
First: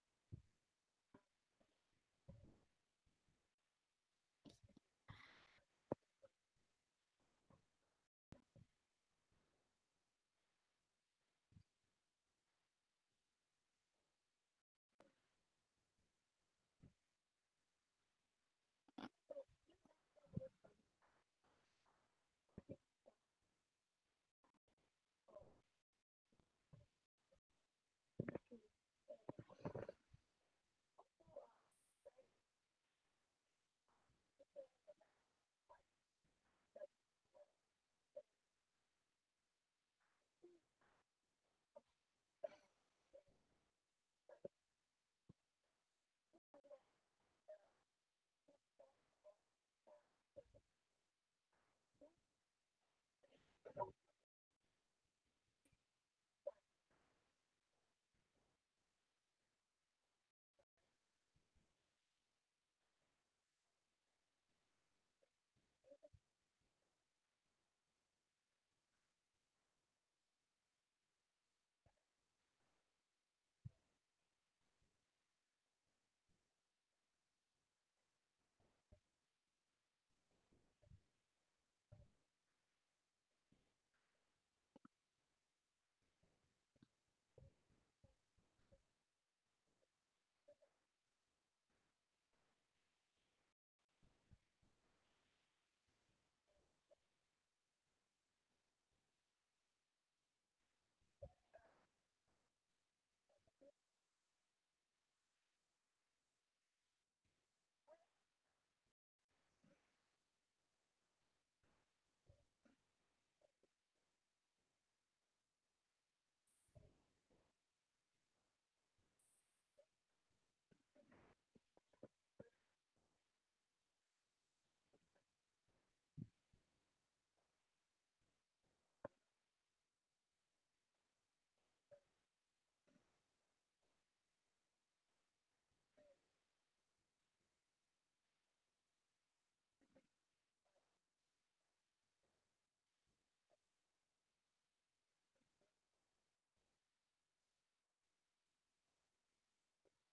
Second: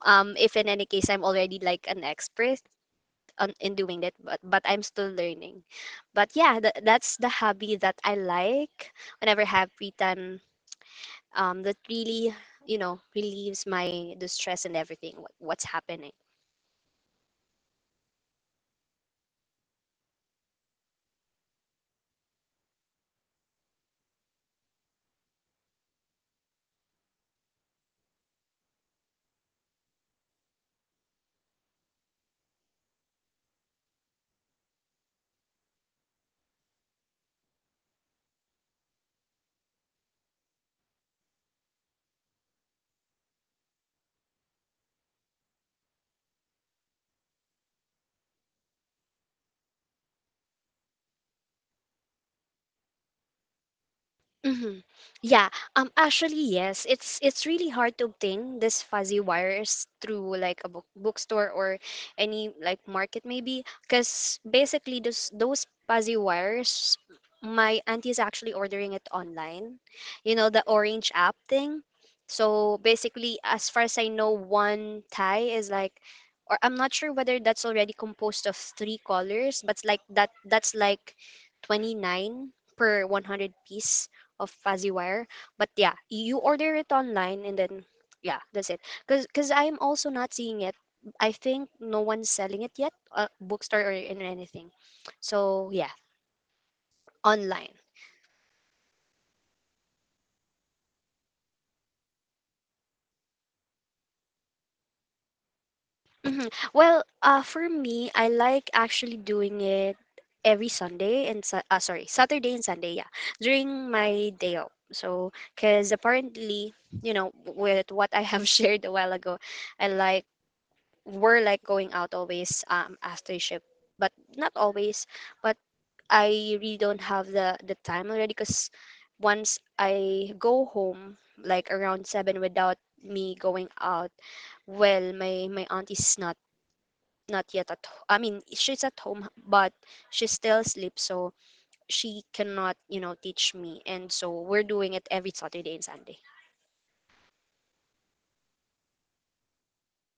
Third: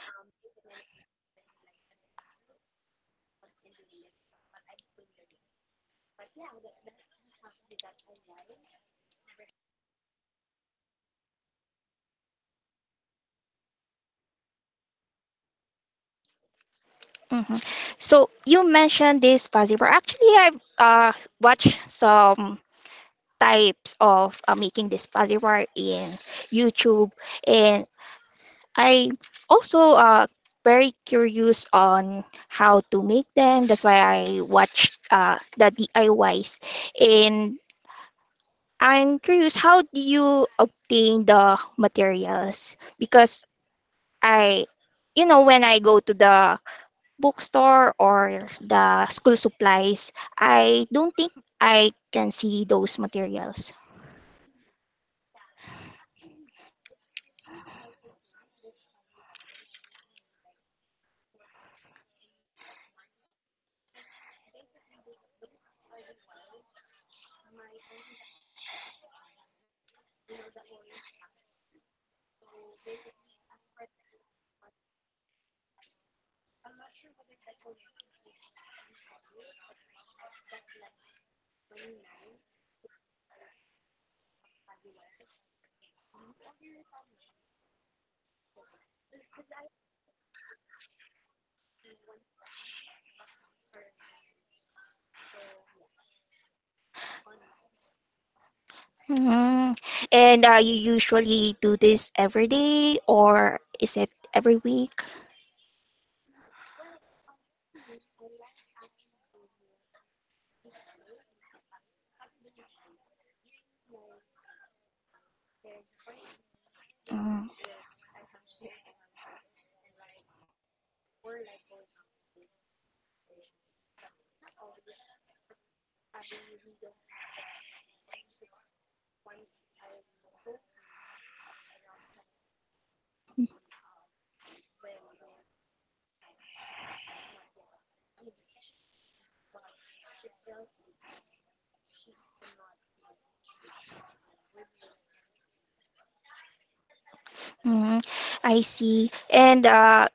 Speaker 2: If in any case I'm already like an expert in doing that, but I'm still learning. But yeah, that's the hobby that I like whenever I have free time. That really relieves my the stress and everything, what's happening.
Speaker 1: Mhm. So you mentioned this, Fuzzy, but actually I've watched some types of making this fuzzy bar in YouTube. And I also very curious on how to make them. That's why I watched the DIYs. And I'm curious, how do you obtain the materials? Because I, you know, when I go to the bookstore or the school supplies, I don't think I can see those materials.
Speaker 2: hmm Yeah. Actually, yes. It's really hard to obtain this fuzzy wires through like a book, bookstore, or any like market maybe, because basically those fuzzy wires, my auntie is actually ordering it online. You know the orange app thing. So basically, as far as I know, one tie is like, or I'm not sure whether that's already composed of three colors, but like that's like 29 per 100 piece of fuzzy wire. But yeah, you order it online, and then yeah, that's it. Cause I'm also not seeing it. I think no one's selling it yet, bookstore or in anything. So yeah, online.
Speaker 1: Mm. And you usually do this every day or is it every week?
Speaker 2: Mhm. Well, for me, I like actually doing it every Sunday and sorry, Saturday and Sunday. Yeah, during my day off. So, because apparently,
Speaker 1: Mm.
Speaker 2: with what I have shared a while ago, I like were like going out always after shift, but not always, but I really don't have the time already because once I go home, like around seven without me going out, well my aunt is not yet at I mean she's at home, but she still asleep, so she cannot teach me, and so we're doing it every Saturday and Sunday.
Speaker 1: Mm. I see. And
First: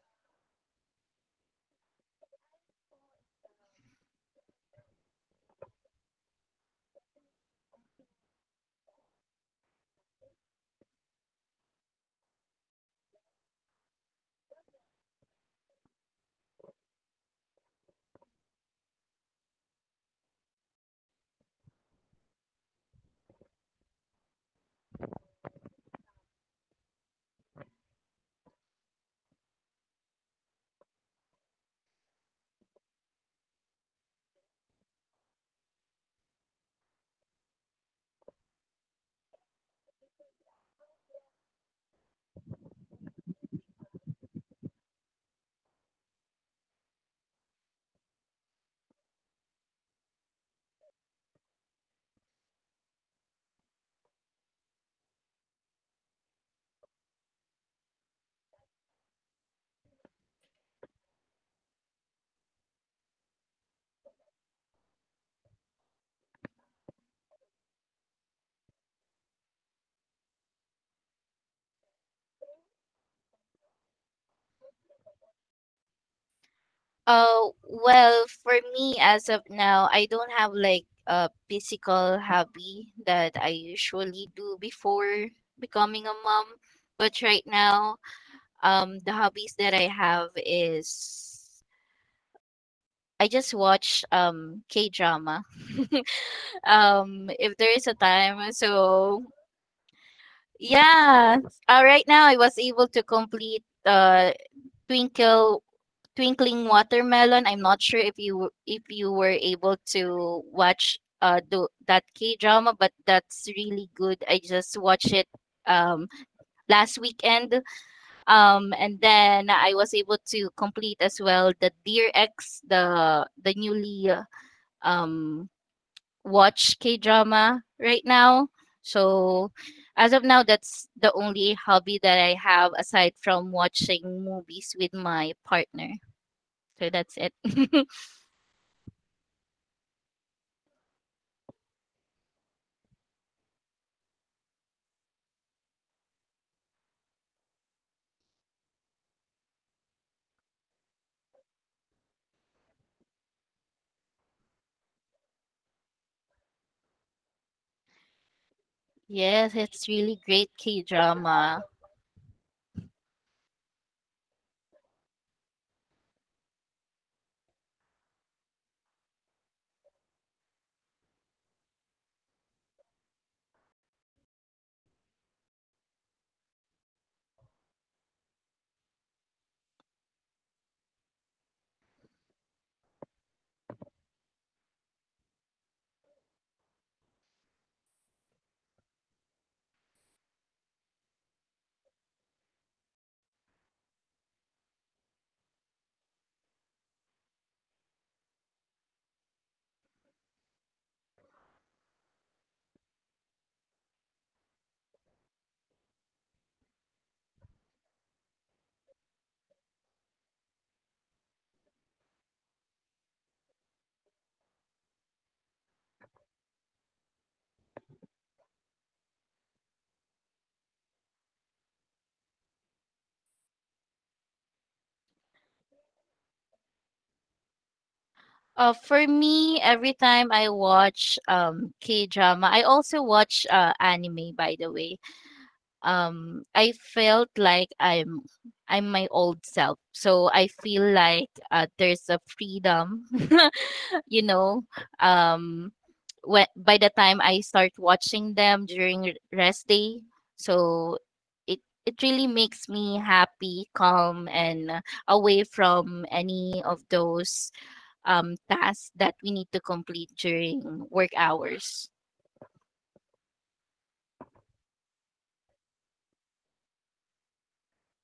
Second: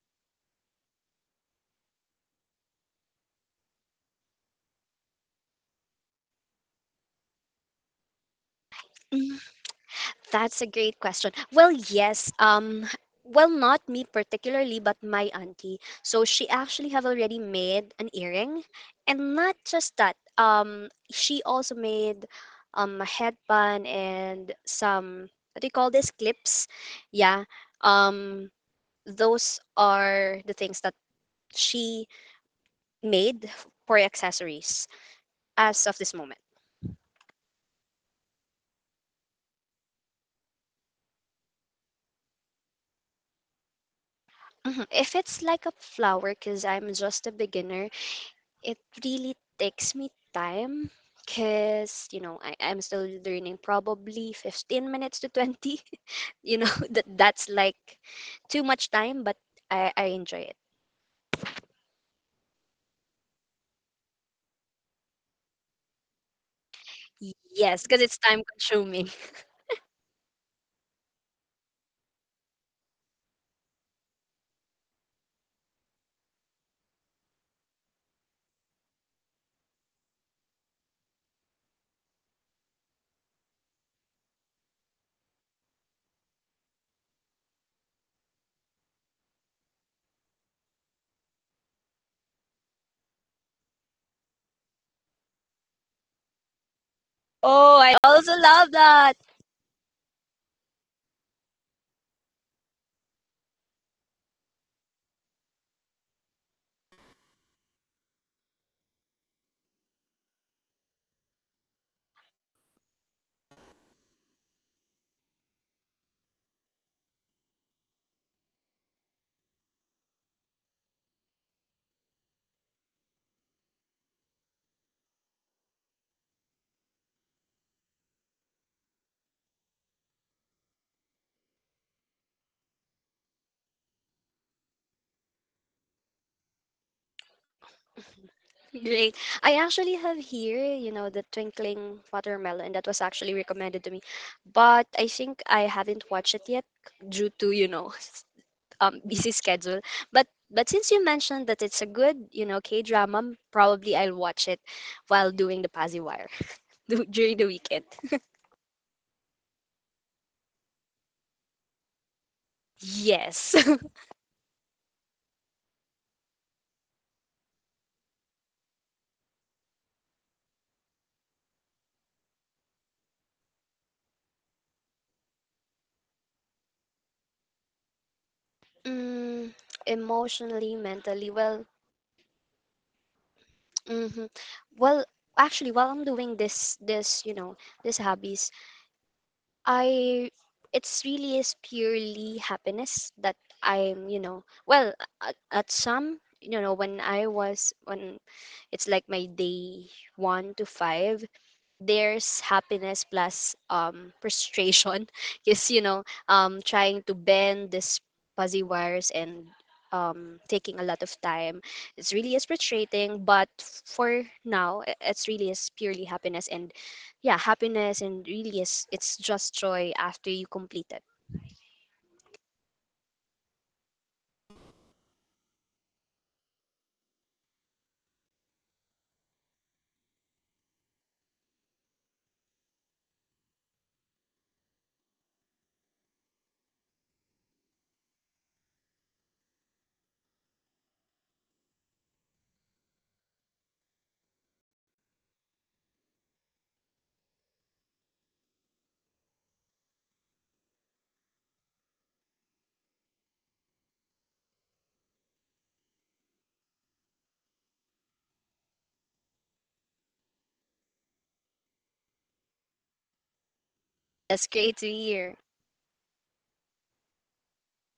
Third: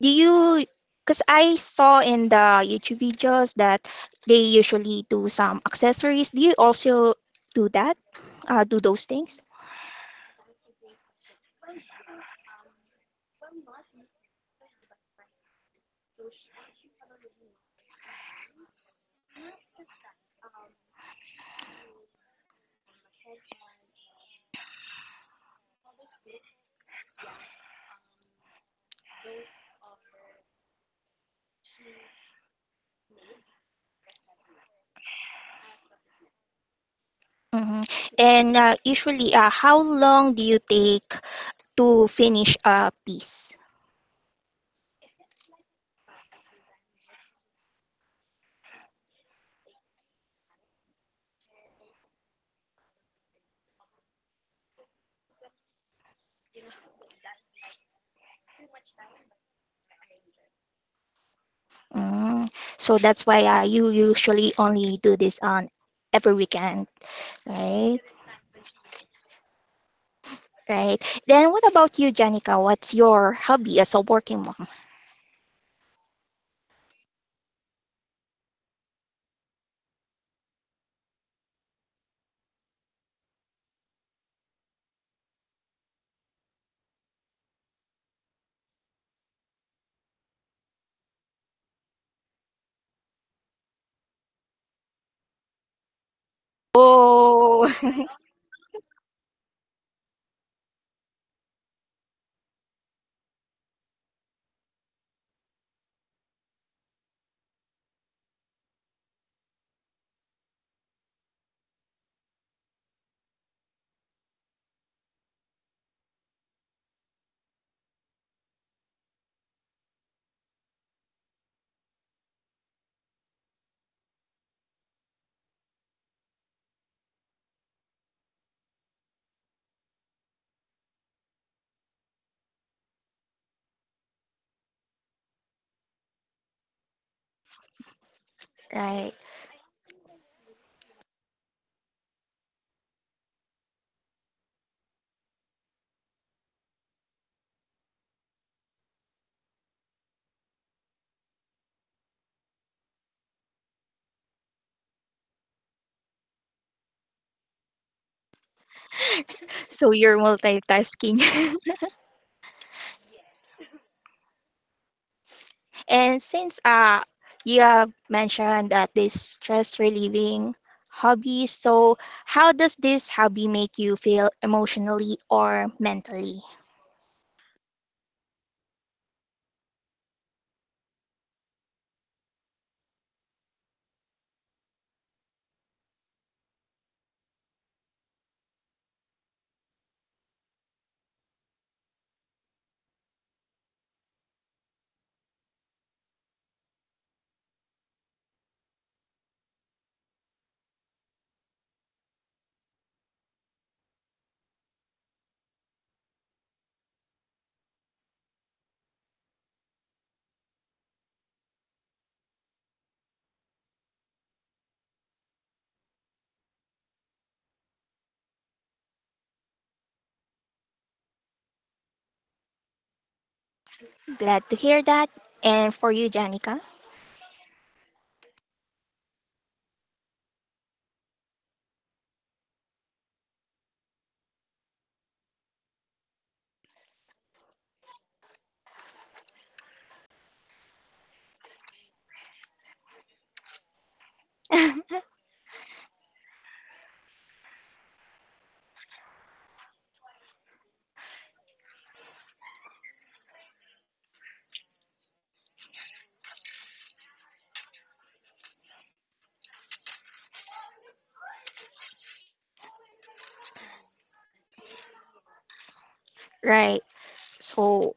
Speaker 1: do you, because I saw in the YouTube videos that they usually do some accessories. Do you also do that? Do those things?
Speaker 2: That's a great question. Well, yes. Well, not me particularly, but my auntie. So she actually have already made an earring, and not just that. She also made a headband and some, what do you call this, clips? Yeah. Um, those are the things that she made for accessories as of this moment.
Speaker 1: Hmm. And usually, how long do you take to finish a piece?
Speaker 2: Mhm. If it's like a flower, because I'm just a beginner, it really takes me time because you know I'm still learning probably 15 minutes to 20 you know that's like too much time but I enjoy it.
Speaker 1: Mm. So that's why you usually only do this on every weekend,
Speaker 2: Yes,
Speaker 1: right?
Speaker 2: because it's time consuming.
Speaker 1: Right. Then what about you, Janica? What's your hobby as a working mom?
Speaker 3: Well, for me, as of now, I don't have like a physical hobby that I usually do before becoming a mom. But right now, the hobbies that I have is I just watch K drama. Um, if
Speaker 1: Oh.
Speaker 3: there
Speaker 2: Oh,
Speaker 3: is
Speaker 2: I
Speaker 3: a
Speaker 2: also
Speaker 3: time,
Speaker 2: love that.
Speaker 3: so yeah. Right now, I was able to complete Twinkle Twinkling Watermelon. I'm not sure if you were able to watch the that K drama, but that's really good. I just watched it um last weekend. Um, and then I was able to complete as well the Dear X, the newly um watch K drama right now. So as of now, that's the only hobby that I have aside from watching movies with my partner. So that's it.
Speaker 1: Right.
Speaker 2: Great. I actually have here the Twinkling Watermelon that was actually recommended to me, but I think I haven't watched it yet due to busy schedule. But since you mentioned that it's a good, you know, K drama, probably I'll watch it while doing the Pazzi Wire during the weekend.
Speaker 3: Yes, it's
Speaker 1: So
Speaker 3: really
Speaker 1: you're
Speaker 3: great K
Speaker 1: multitasking.
Speaker 3: drama.
Speaker 2: Yes.
Speaker 1: And since you have mentioned that this stress relieving hobby, so how does this hobby make you feel emotionally or mentally?
Speaker 2: mm, Emotionally, mentally, well, hmm well, actually, while I'm doing this hobbies, I it's really is purely happiness that I'm, well, at some, when I was when it's like my day 1 to 5, there's happiness plus frustration because trying to bend this fuzzy wires and taking a lot of time, it's really is frustrating, but for now, it's really is purely happiness, and yeah, happiness, and really is, it's just joy after you complete it.
Speaker 1: Glad to hear that. And for you, Janica?
Speaker 3: For me, every time I watch K drama, I also watch anime by the way. I felt like I'm my old self. So I feel like there's a freedom, you know, um when by the time I start watching them during rest day, so it it really makes me happy, calm, and away from any of those tasks that we need to complete during work hours.
Speaker 2: That's great to hear.
Speaker 1: Right. So,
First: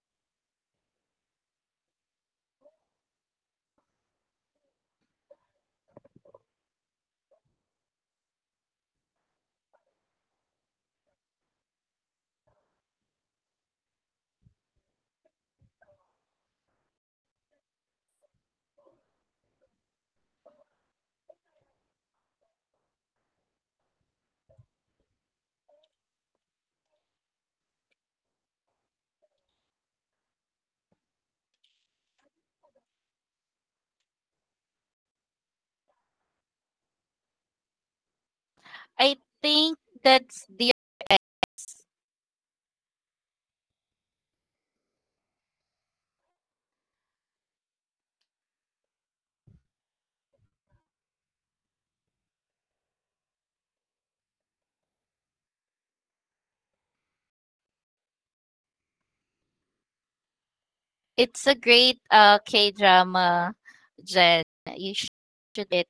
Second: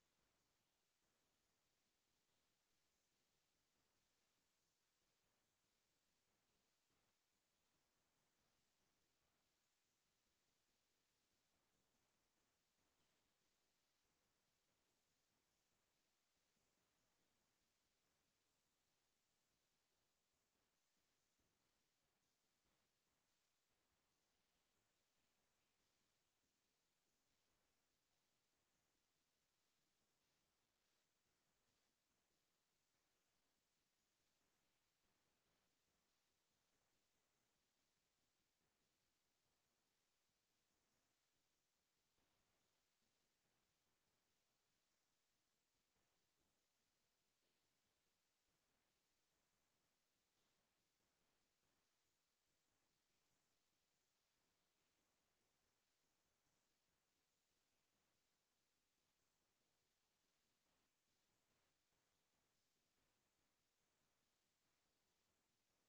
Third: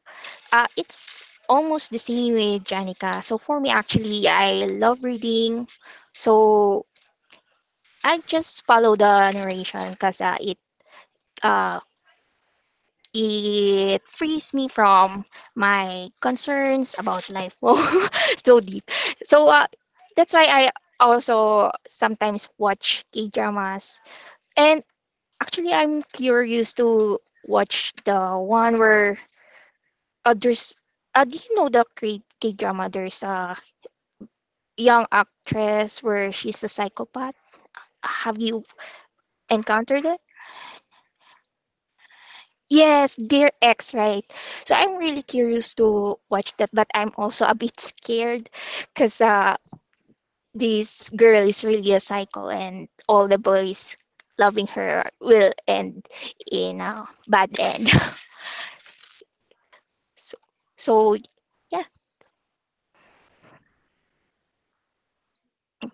Speaker 1: it's almost the same with Janica. So, for me, actually, I love reading. So, I just follow the narration because it uh, it frees me from my concerns about life. Wow, so deep. So, that's why I also sometimes watch K dramas. And actually, I'm curious to watch the one where others do you know the K drama? There's a young actress where she's a psychopath. Have you
Speaker 3: I think
Speaker 1: encountered it?
Speaker 3: that's the
Speaker 1: Yes, Dear ex, right? So I'm really curious to watch that, but I'm also a bit scared because this girl is really a psycho, and all the boys loving her will end in a bad end. So, so
Speaker 3: it's a
Speaker 1: yeah,
Speaker 3: great K drama, Jen. You should it.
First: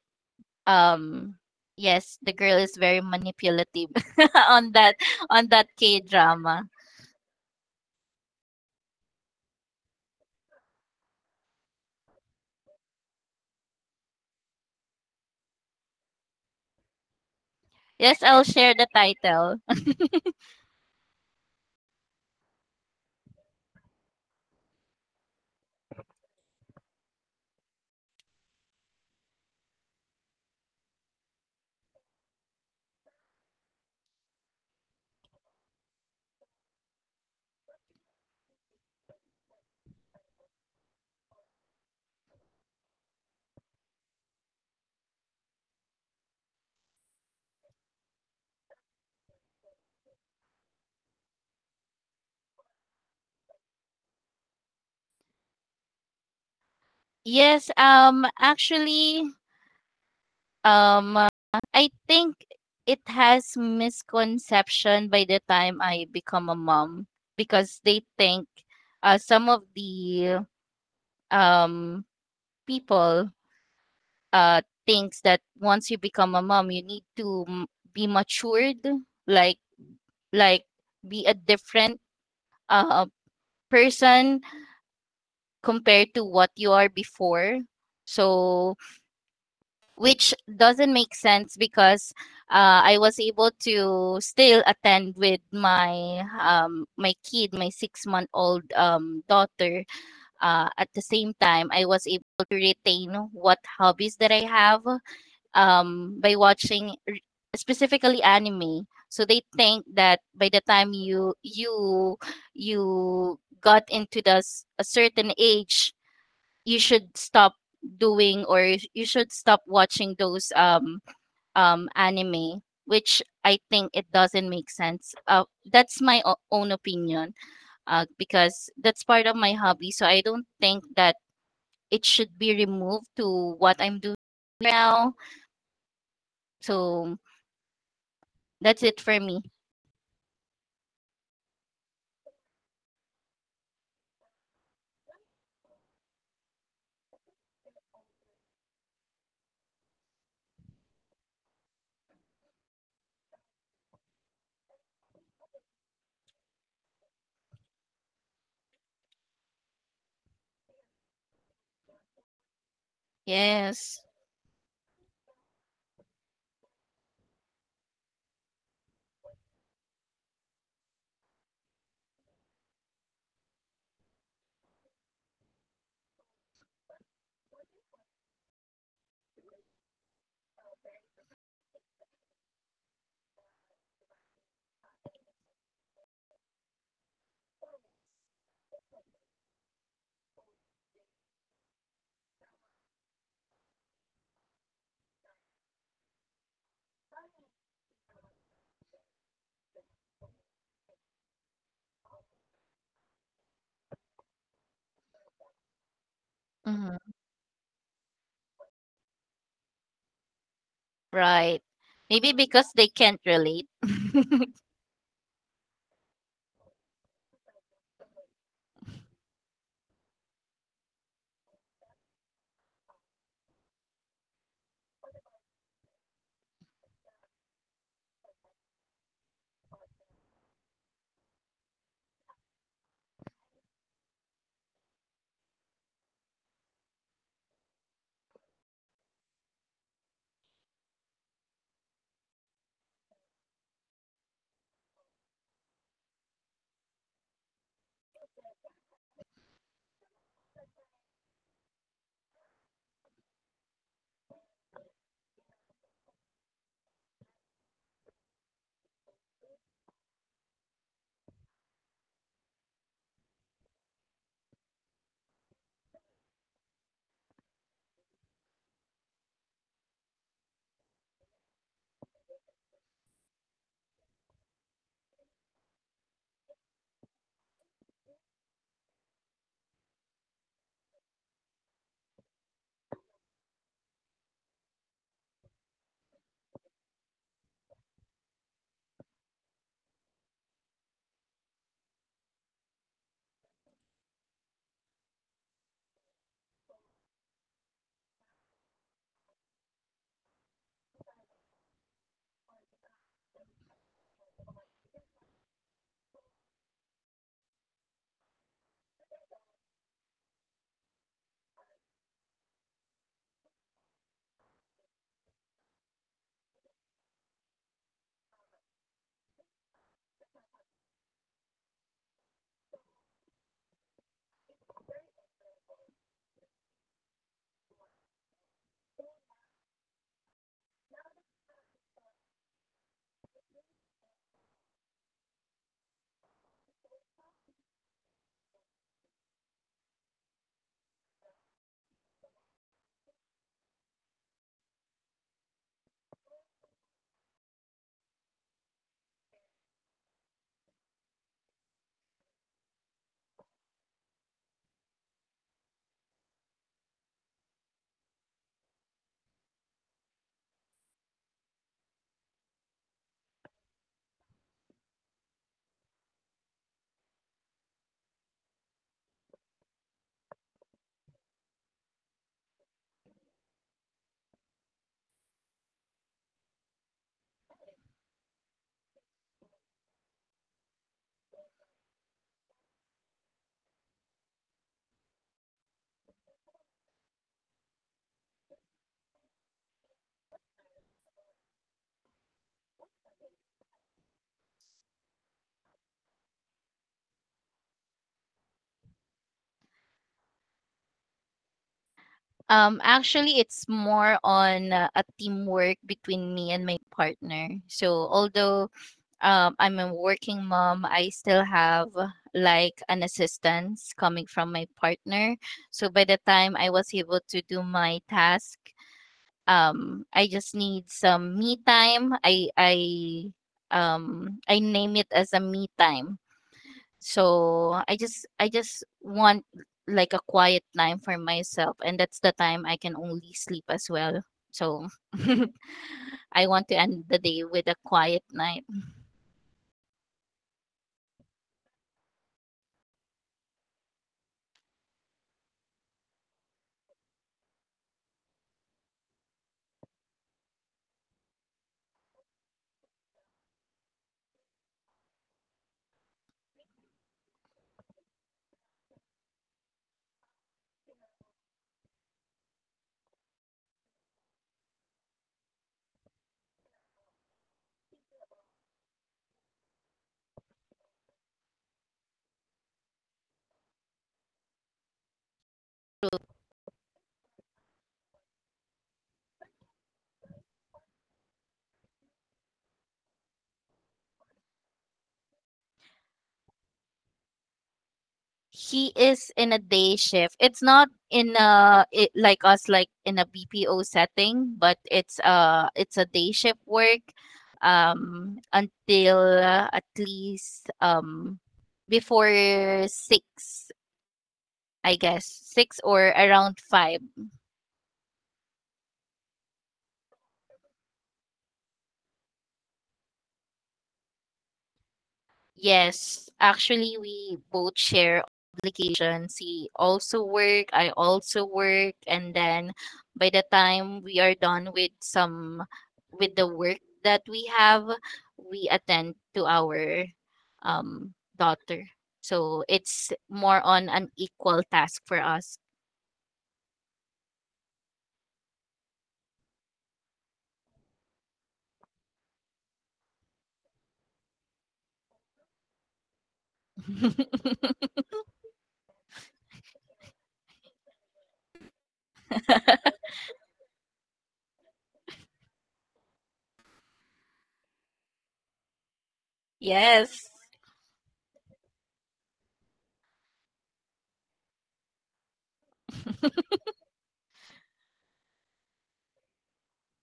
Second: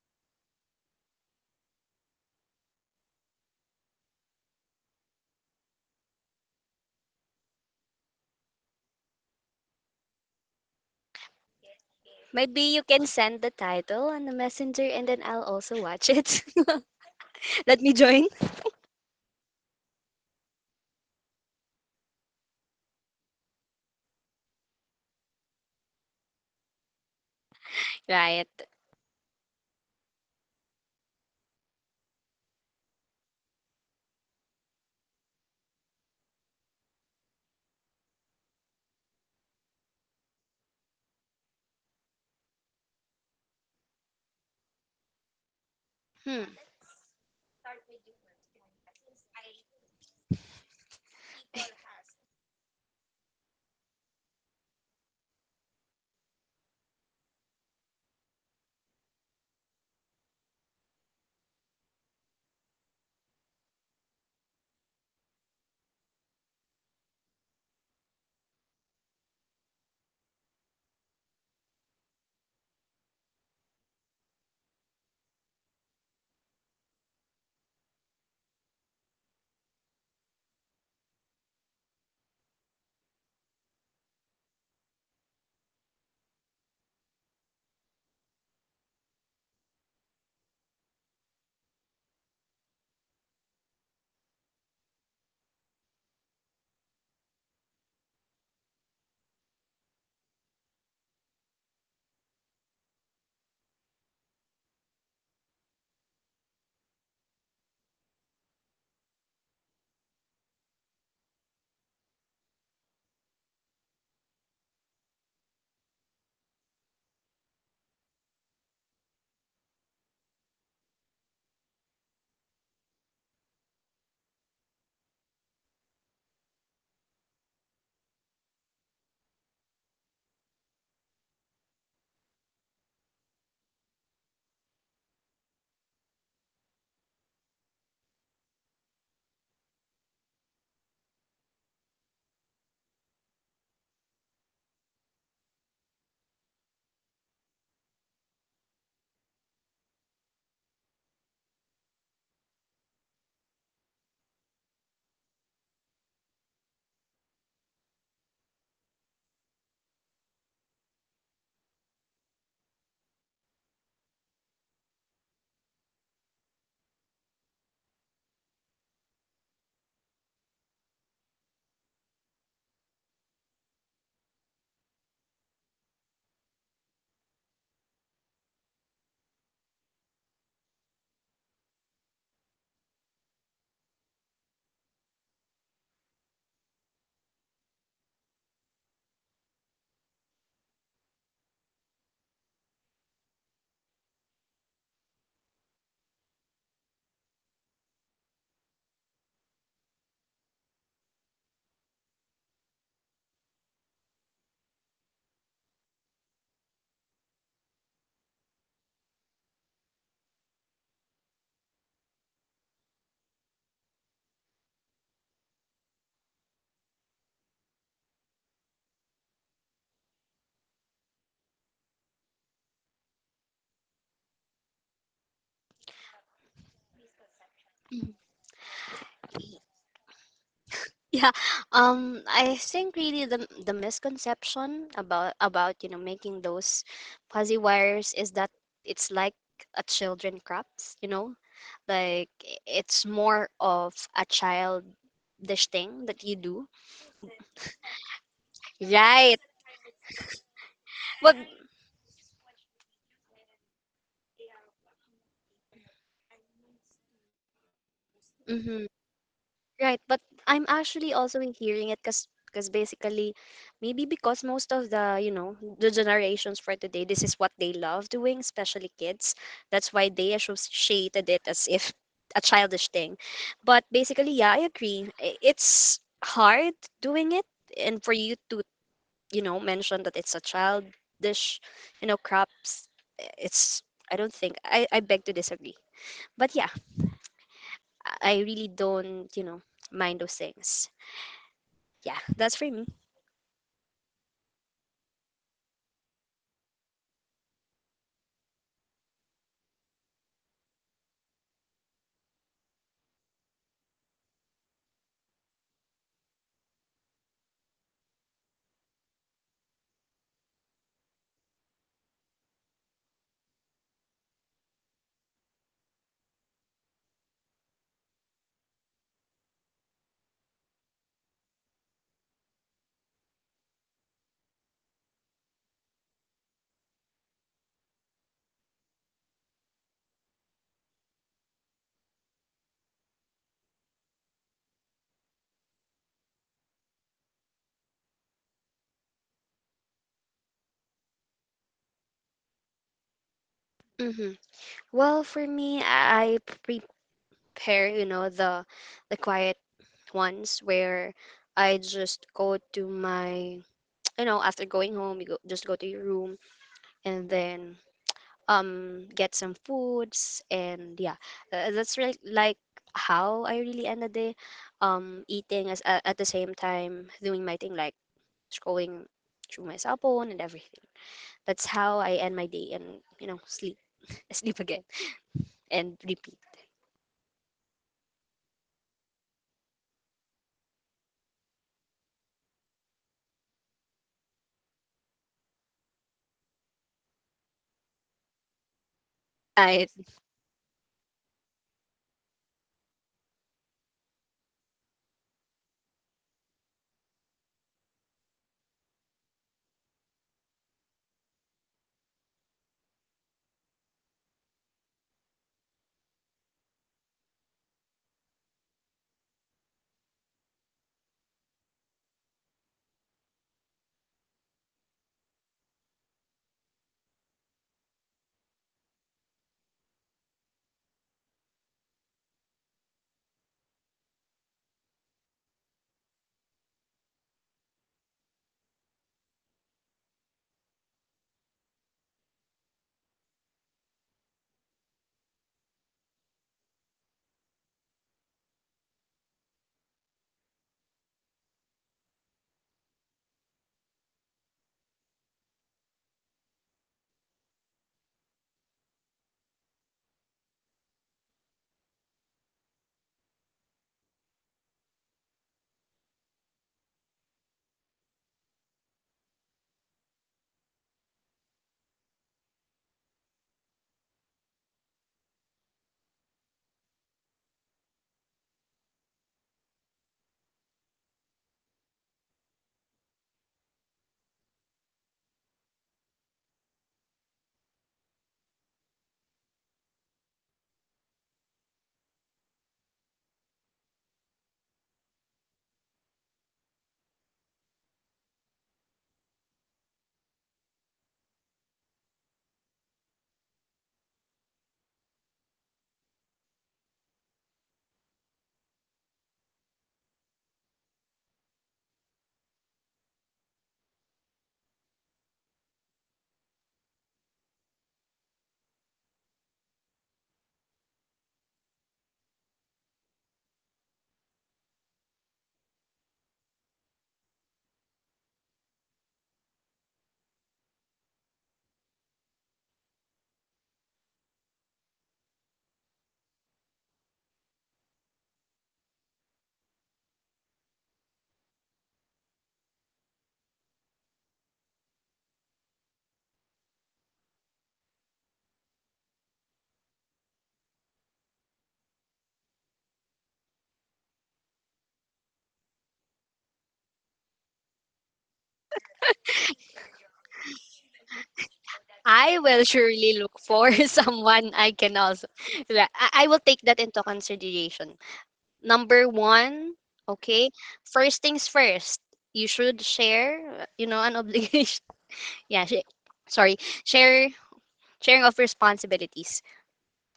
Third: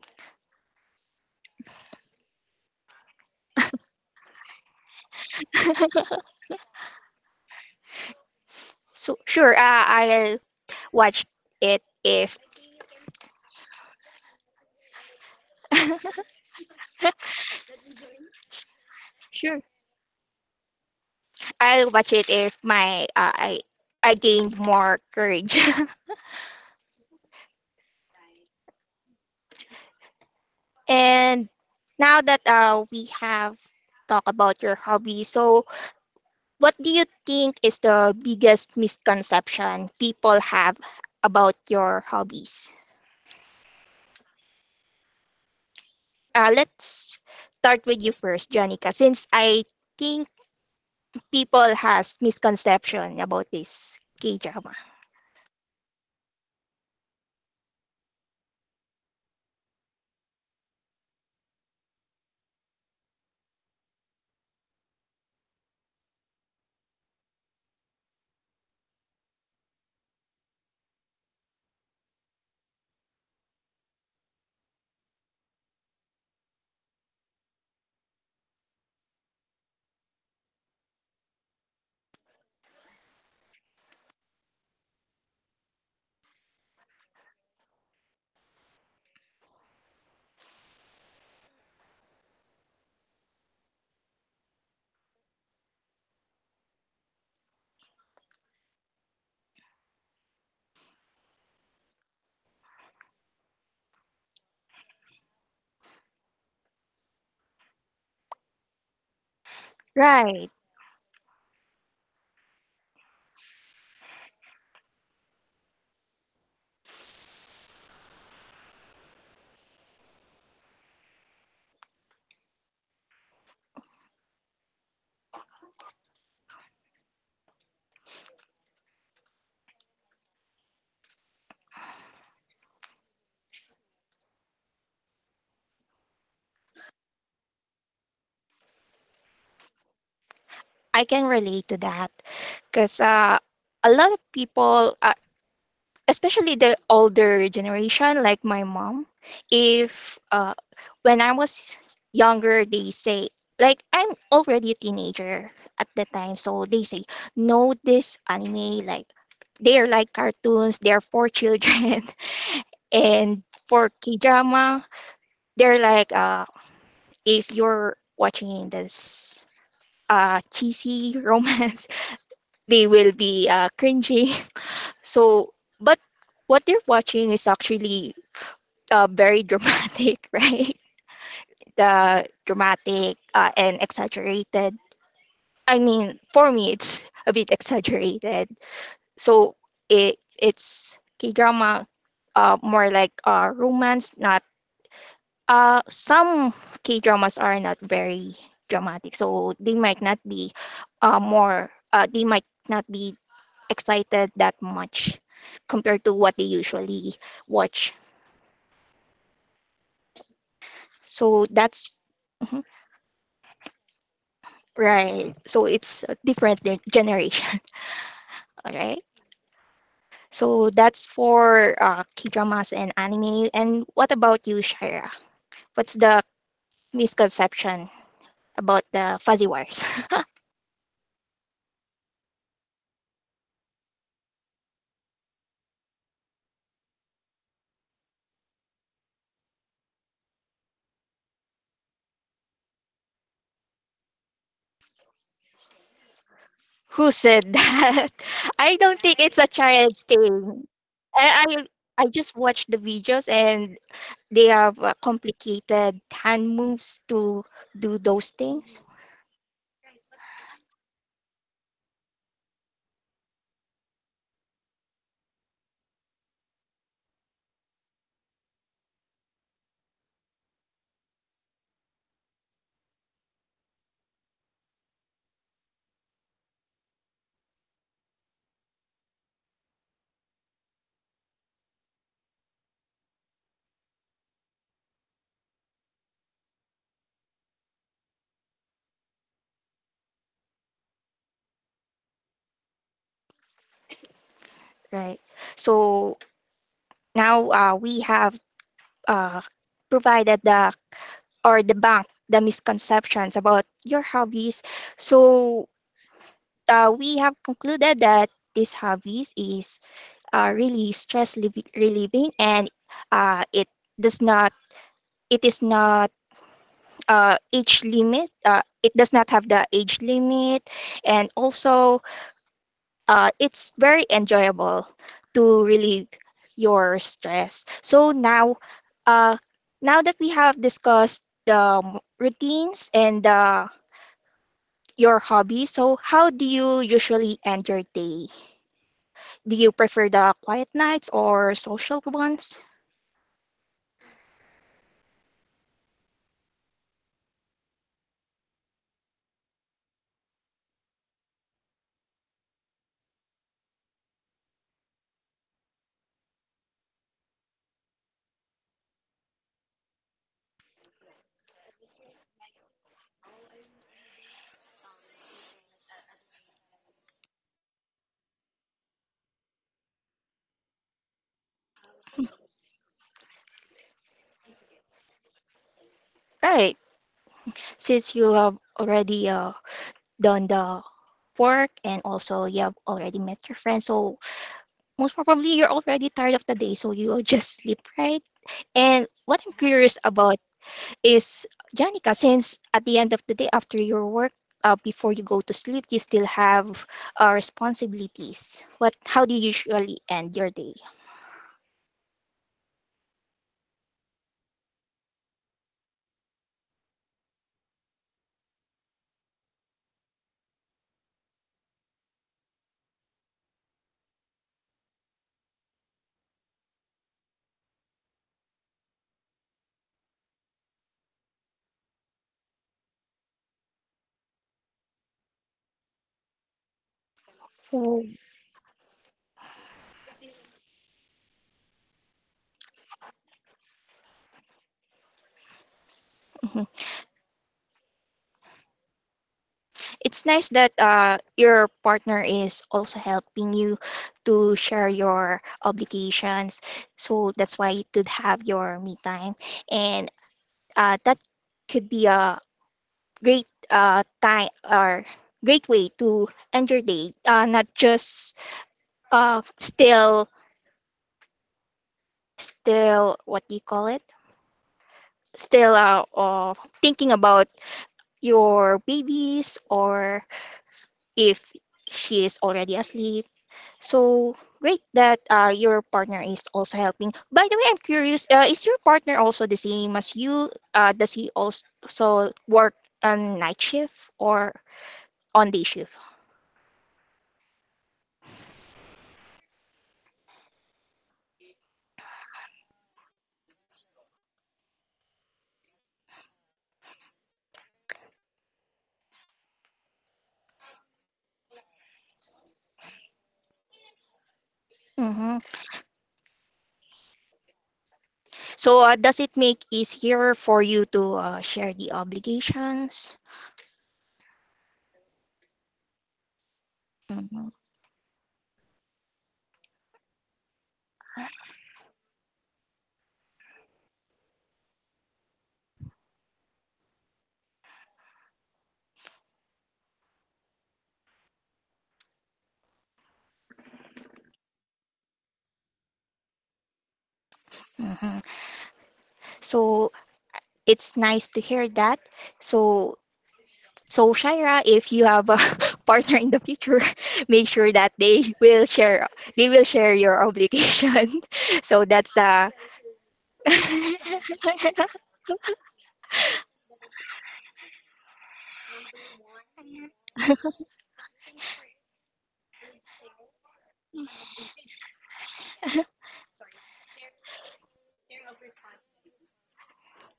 Speaker 3: Um, yes, the girl is very manipulative on that K drama.
Speaker 1: so sure, I'll watch it if
Speaker 2: Maybe you can send the title on the messenger and then I'll also watch it. Let me
Speaker 3: Yes,
Speaker 2: join.
Speaker 3: I'll share the title.
Speaker 1: sure. I'll watch it if my I gained more courage.
Speaker 2: Right.
Speaker 1: And now that we have talked about your hobby, so what do you think is the biggest misconception people have about your hobbies?
Speaker 2: Hmm.
Speaker 1: Let's start with you first, Janica, since I think people has misconception about this K drama.
Speaker 3: Yes, actually, um, uh, I think it has misconception by the time I become a mom, because they think some of the um people uh thinks that once you become a mom, you need to be matured, like like be a different uh person compared to what you are before. So which doesn't make sense, because I was able to still attend with my my kid, my 6-month old daughter. At the same time, I was able to retain what hobbies that I have by watching specifically anime. So they think that by
Speaker 1: Right,
Speaker 3: the time you got into this a certain age, you should stop doing or you should stop watching those anime, which I think it doesn't make sense. That's my own opinion, because that's part of my hobby, so I don't think that it should be removed to what I'm doing right now. So that's it for me.
Speaker 1: I can relate to that because a lot of people, especially the older generation, like my mom, if, when I was younger, they say, like, I'm already a teenager at the time. So they say, no, this anime, like, they're like cartoons, they're for children. And for
Speaker 3: Yes.
Speaker 1: K drama, they're like, if you're watching this cheesy romance, they will be cringy. So, but what you're watching is actually very dramatic, right? The dramatic and exaggerated. I mean, for me, it's a bit exaggerated. So it's K drama, more like romance. Not some K dramas are not very dramatic, so they might not be more. They might not be excited that much compared to what they usually
Speaker 3: Mhm.
Speaker 1: watch. So
Speaker 3: Right.
Speaker 1: that's
Speaker 3: Maybe
Speaker 1: Mhm.
Speaker 3: because they can't relate.
Speaker 1: right. So it's a different generation. All right. So that's for K dramas and anime. And what about you, Shira? What's the misconception about the fuzzy wires?
Speaker 2: Yeah, I think really the misconception about making those fuzzy wires is that it's like a children crafts, like it's more of a childish thing that you do.
Speaker 1: Who said that? I don't think it's
Speaker 2: Right.
Speaker 1: a child's thing.
Speaker 2: But
Speaker 1: I I just watched the videos and they have complicated hand moves to do those things,
Speaker 2: mm-hmm. Right, but I'm actually also hearing it because basically, maybe because most of the the generations for today, this is what they love doing, especially kids. That's why they associated it as if a childish thing. But basically, yeah, I agree, it's hard doing it. And for you to mention that it's a childish crops, eh, it's, I don't think I beg to disagree. But yeah, I really don't mind those things. Yeah, that's for me.
Speaker 1: right? So now we have uh, provided the or debunk the misconceptions about your hobbies. So we have concluded that these hobbies is really relieving and it does not it is not age limit it does not have the age limit, and also it's very enjoyable to relieve your stress. So now, uh, now that we have discussed the routines and your hobbies, so how do you usually end your day? Do you prefer the quiet nights or social ones?
Speaker 2: hmm Well, for me, I prepare, the quiet ones where I just go to my, after going home, you go, just go to your room and then get some foods, and yeah, that's really like how I really end the day, eating as at the same time doing my thing like scrolling through my cell phone and everything. That's how I end my day, and you know, sleep sleep again. And repeat.
Speaker 1: Right, since you have already done the work, and also you have already met your friends, so most probably you're already tired of the day, so you will just sleep, right? And what I'm
Speaker 2: I
Speaker 1: curious about is Janica, since at the end of the day, after your work, before you go to sleep, you still have responsibilities. What? How do you usually end your day?
Speaker 3: Um, actually, it's more on a teamwork between me and my partner. So, although I'm a working mom, I still have like an assistance coming from my partner. So, by the time I was able to do my task, I just need some me time. I name it as a me time. So,
Speaker 1: Oh,
Speaker 3: I just want like a quiet time for myself, and that's the time I can only sleep as well. So, I
Speaker 1: mhm.
Speaker 3: want to end the day with a quiet night.
Speaker 1: It's nice that your partner is also helping you to share your obligations. So that's why you could have your me time, and that could be a great time or great way to end your day. Not just uh, still still what do you call it, still thinking about your babies, or if she is already asleep. So great that your partner is also helping. By the way, I'm curious, is your partner also the same as you, does he also work on night shift or on day shift?
Speaker 3: He is in a day shift. It's not in a it, like us like in a BPO setting, but it's a day shift work until at least before 6, I guess,
Speaker 1: Hmm.
Speaker 3: 6 or around 5.
Speaker 1: So does it make easier for you to share the obligations?
Speaker 3: Yes, actually, we
Speaker 1: Hmm.
Speaker 3: both share obligations. He also work, I also work, and then by the time we are done with some with the work that we have, we attend to our daughter. So it's more on an equal task for us.
Speaker 1: Hmm. So it's nice to hear that. So, so Shaira, if you have a partner in the future, make sure that they will share your obligation. So that's
Speaker 2: I will surely look for someone I can also. I will take that into consideration. Number one,
Speaker 3: Yes.
Speaker 2: okay. First things first, you should share an obligation. Yeah, sorry. Share Sharing of responsibilities.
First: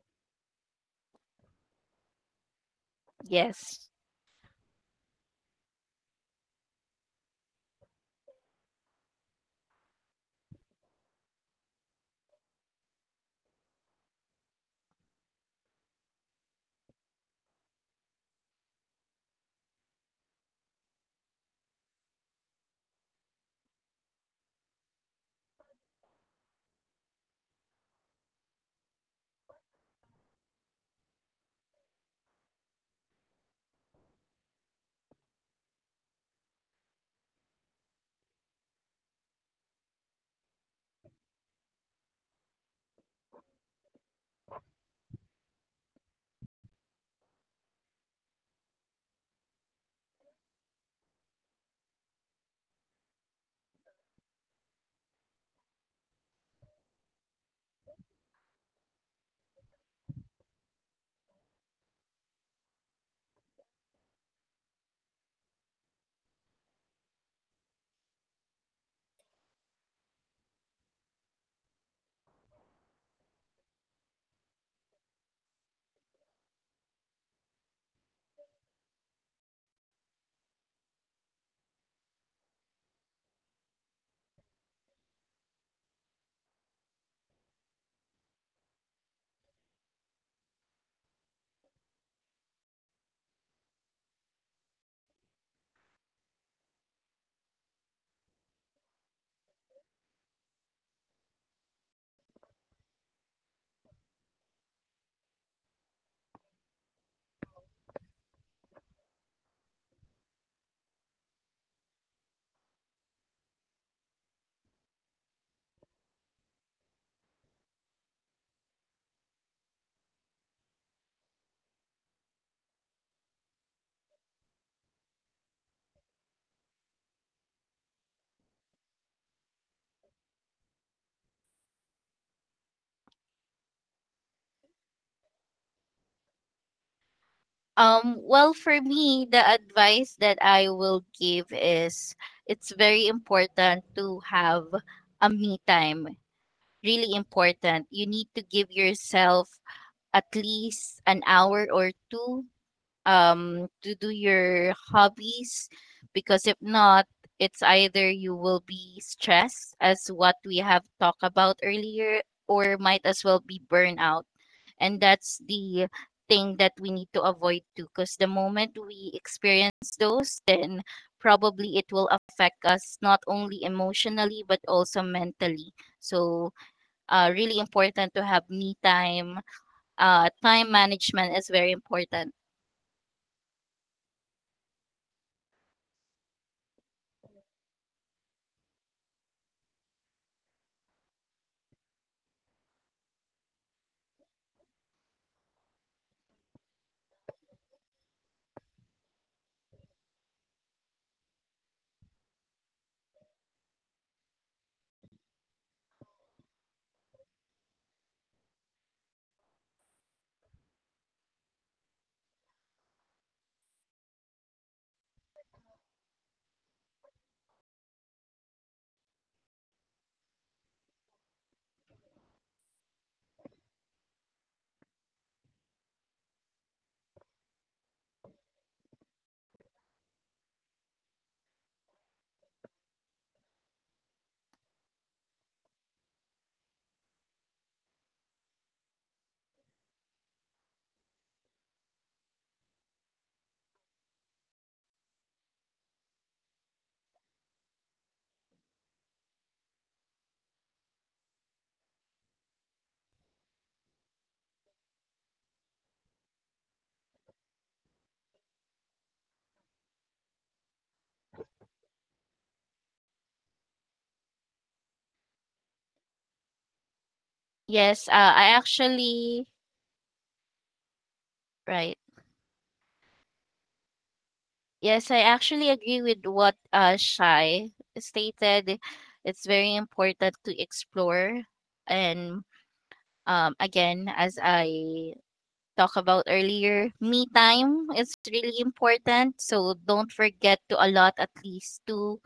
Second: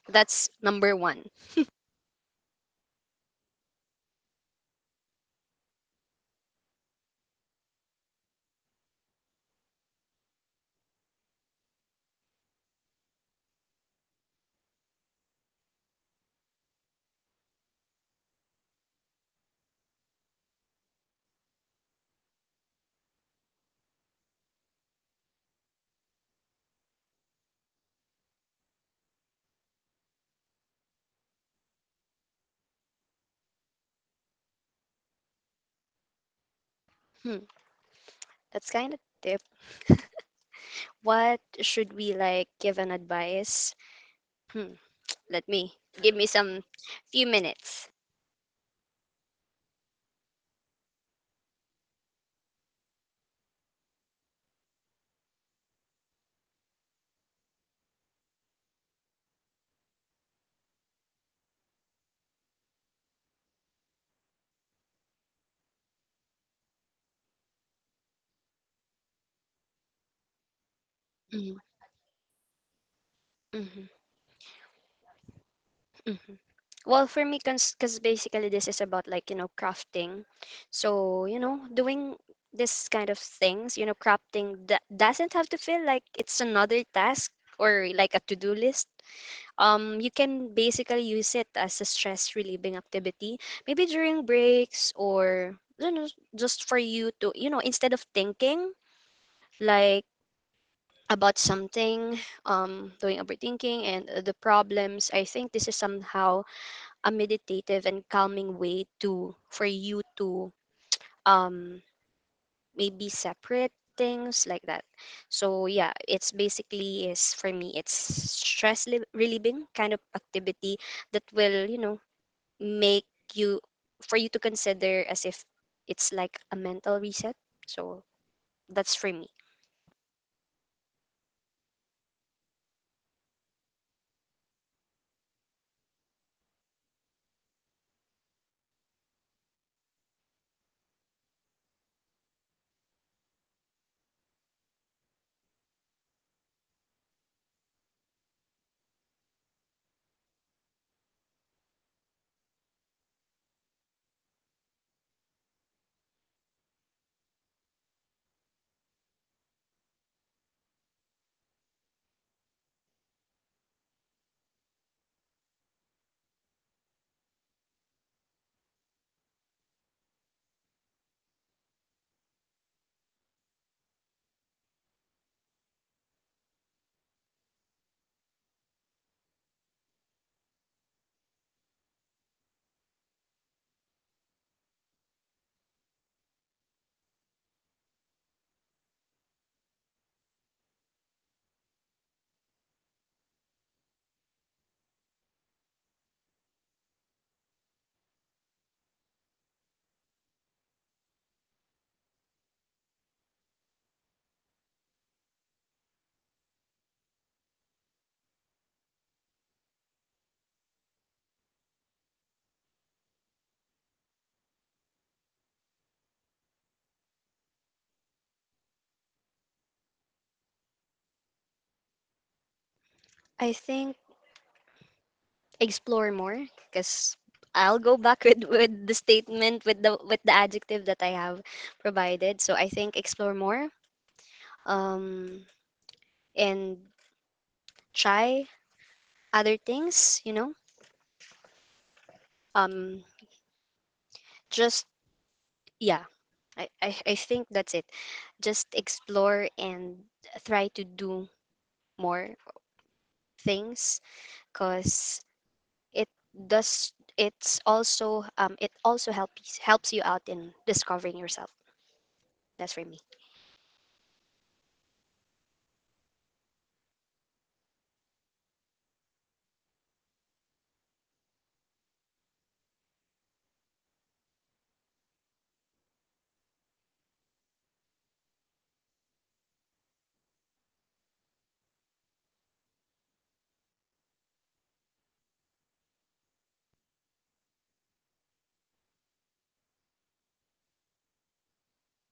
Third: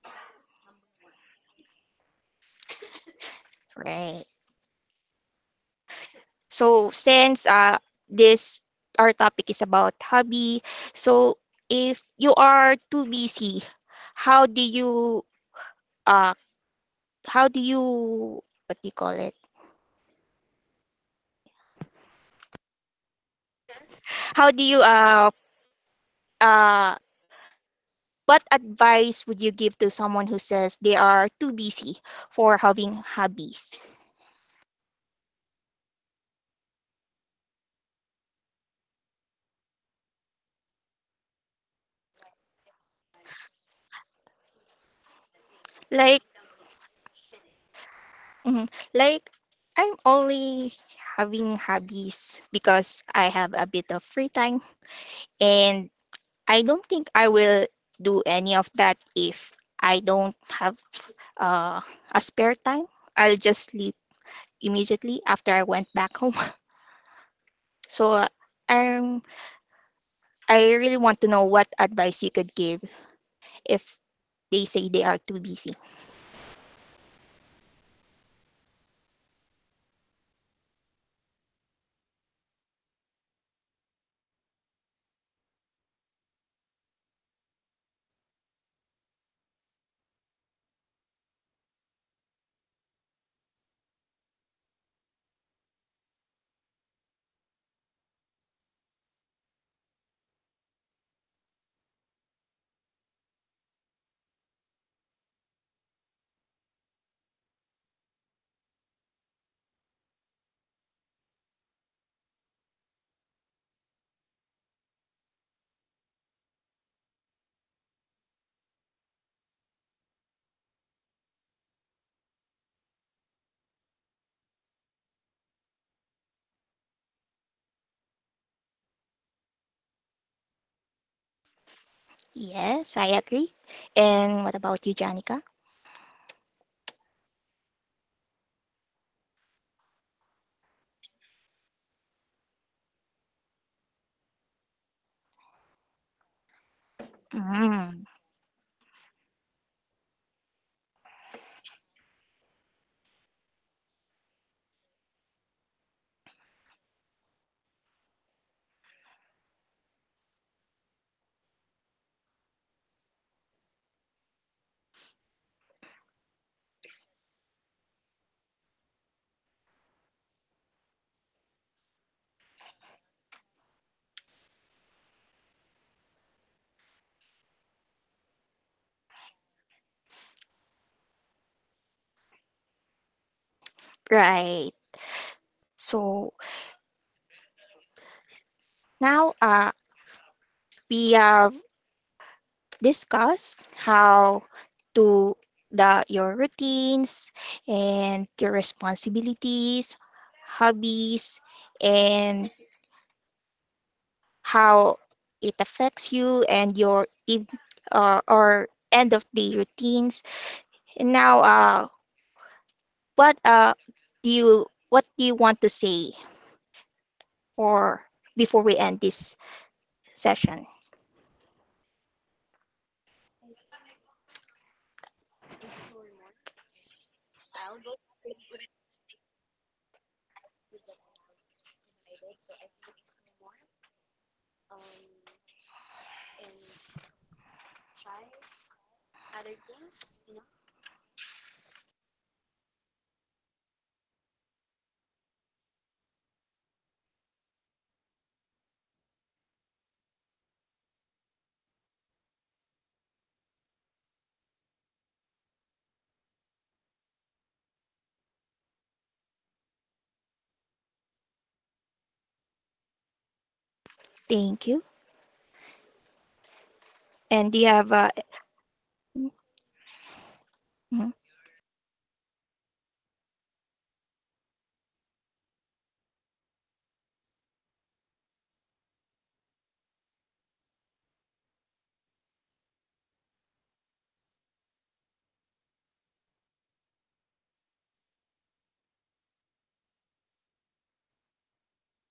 Speaker 2: That's number one.
Speaker 3: Yes.
Speaker 1: right. So since this our topic is about hobby, so if you are too busy, how do you uh how do you what do you call it? How do you uh what advice would you give to someone who says they are too busy for having hobbies?
Speaker 2: Hmm, that's kind of tip. What should we like give an advice? Hmm, let me Give
Speaker 1: Like,
Speaker 2: me some few minutes.
Speaker 1: mhm, like I'm only having hobbies because I have a bit of free time, and I don't think I will do any of that if I don't have uh, a spare time. I'll just sleep immediately after I went back home. So um, I really want to know
Speaker 2: Mm-hmm,
Speaker 1: what advice you could give
Speaker 2: mm-hmm,
Speaker 1: if they say they are too busy.
Speaker 2: mm-hmm. Well, for me, because basically this is about like, crafting. So, doing this kind of things, crafting that doesn't have to feel like it's another task or like a to-do list. You can basically use it as a stress relieving activity, maybe during breaks or, just for you to, instead of thinking like about something, doing overthinking and the problems, I think this is somehow a meditative and calming way to for you to um maybe separate things like that. So yeah, it's basically is, for me, it's stress relieving kind of activity that will make you, for you to consider as if it's like a mental reset. So that's for me.
Speaker 1: Yes, I agree. And what about you, Janica?
Speaker 3: Well, for me, the advice that I will give is it's very important to have a me time. Really important. You
Speaker 1: Mm,
Speaker 3: need to give yourself at least an hour or two, to do your hobbies, because if not, it's either you will be stressed, as what we have talked about earlier, or might as well be burnout, and that's the thing that we need to avoid too, because the moment we experience those, then probably it will affect us not only emotionally but also mentally. So, really important to have me time. Time management is very important.
Speaker 1: right. So now we have discussed how to the your routines and your responsibilities, hobbies, and how it affects you and your eve or end of day routines. And now, what do you what do you want to say, or before we end this session.
Speaker 2: I think explore more, because I'll go back with the statement with the adjective that I have provided. So I think explore more, um, and try other things, you know. Um, just yeah, I think that's it. Just explore and try to do more things, because it it's also it also helps you out in discovering yourself. That's for me.
Speaker 1: Thank you. And do you have
Speaker 3: Yes,
Speaker 1: mhm,
Speaker 3: right. Yes, I actually agree with what Shai stated. It's very important to explore, and again, as I talked about earlier, me time is really important. So don't forget to allot at least two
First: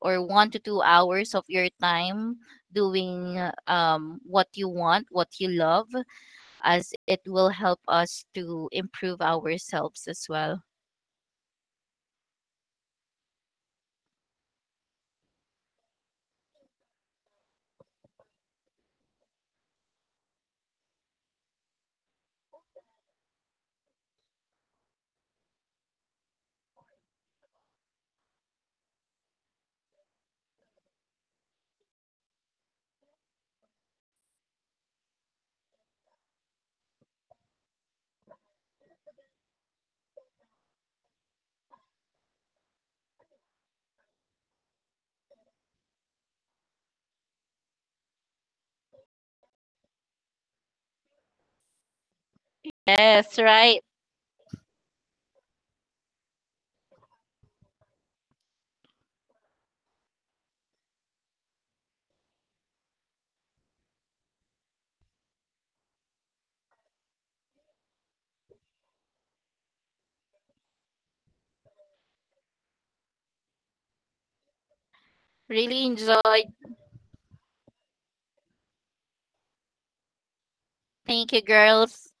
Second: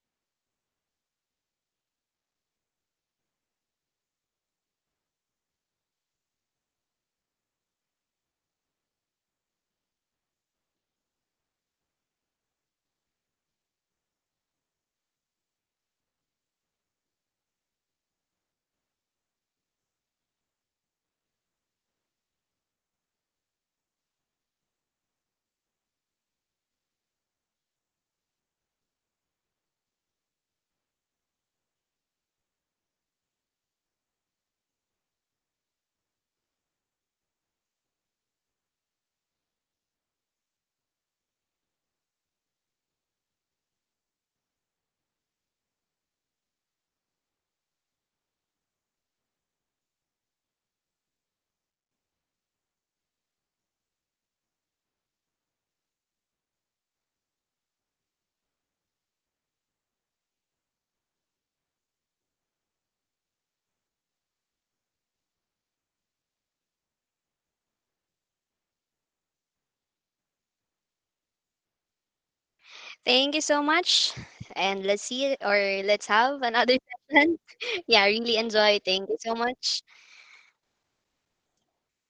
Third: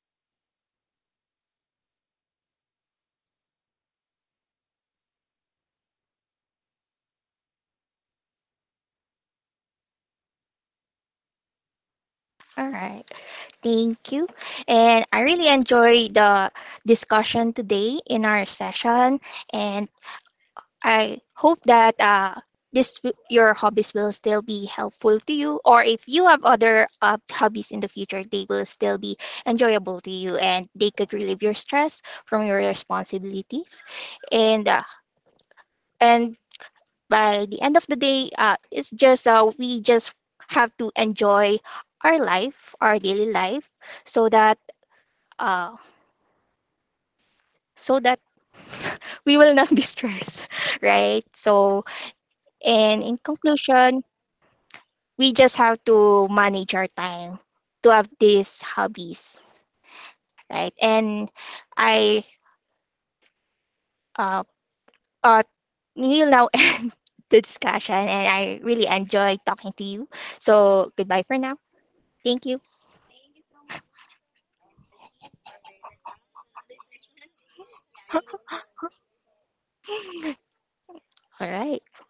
Speaker 3: or one to two hours of your time doing what you want, what you love, as it will help us to improve ourselves as well.
Speaker 1: all right. Thank you. And I really enjoy the discussion today in our session, and I hope that your hobbies will still be helpful to you, or if you have other hobbies in the future they will still be enjoyable to you and they could relieve your stress from your responsibilities, and and by the end of the day, it's just we just have to enjoy our life, our daily life, so that uh, so that we will not be stressed, right? So, and in
Speaker 3: Yes, right.
Speaker 1: conclusion, we just have to manage our time to have these hobbies, right? And I uh, uh will now end the discussion, and I really enjoy talking to you. So, goodbye for now. Thank you.
Speaker 2: Thank you so much. And let's see, or
Speaker 3: Really
Speaker 2: let's have
Speaker 3: enjoyed.
Speaker 2: another session. Yeah, I really enjoy. Thank you so much.
Speaker 3: Thank you,
Speaker 1: All right.
Speaker 3: girls.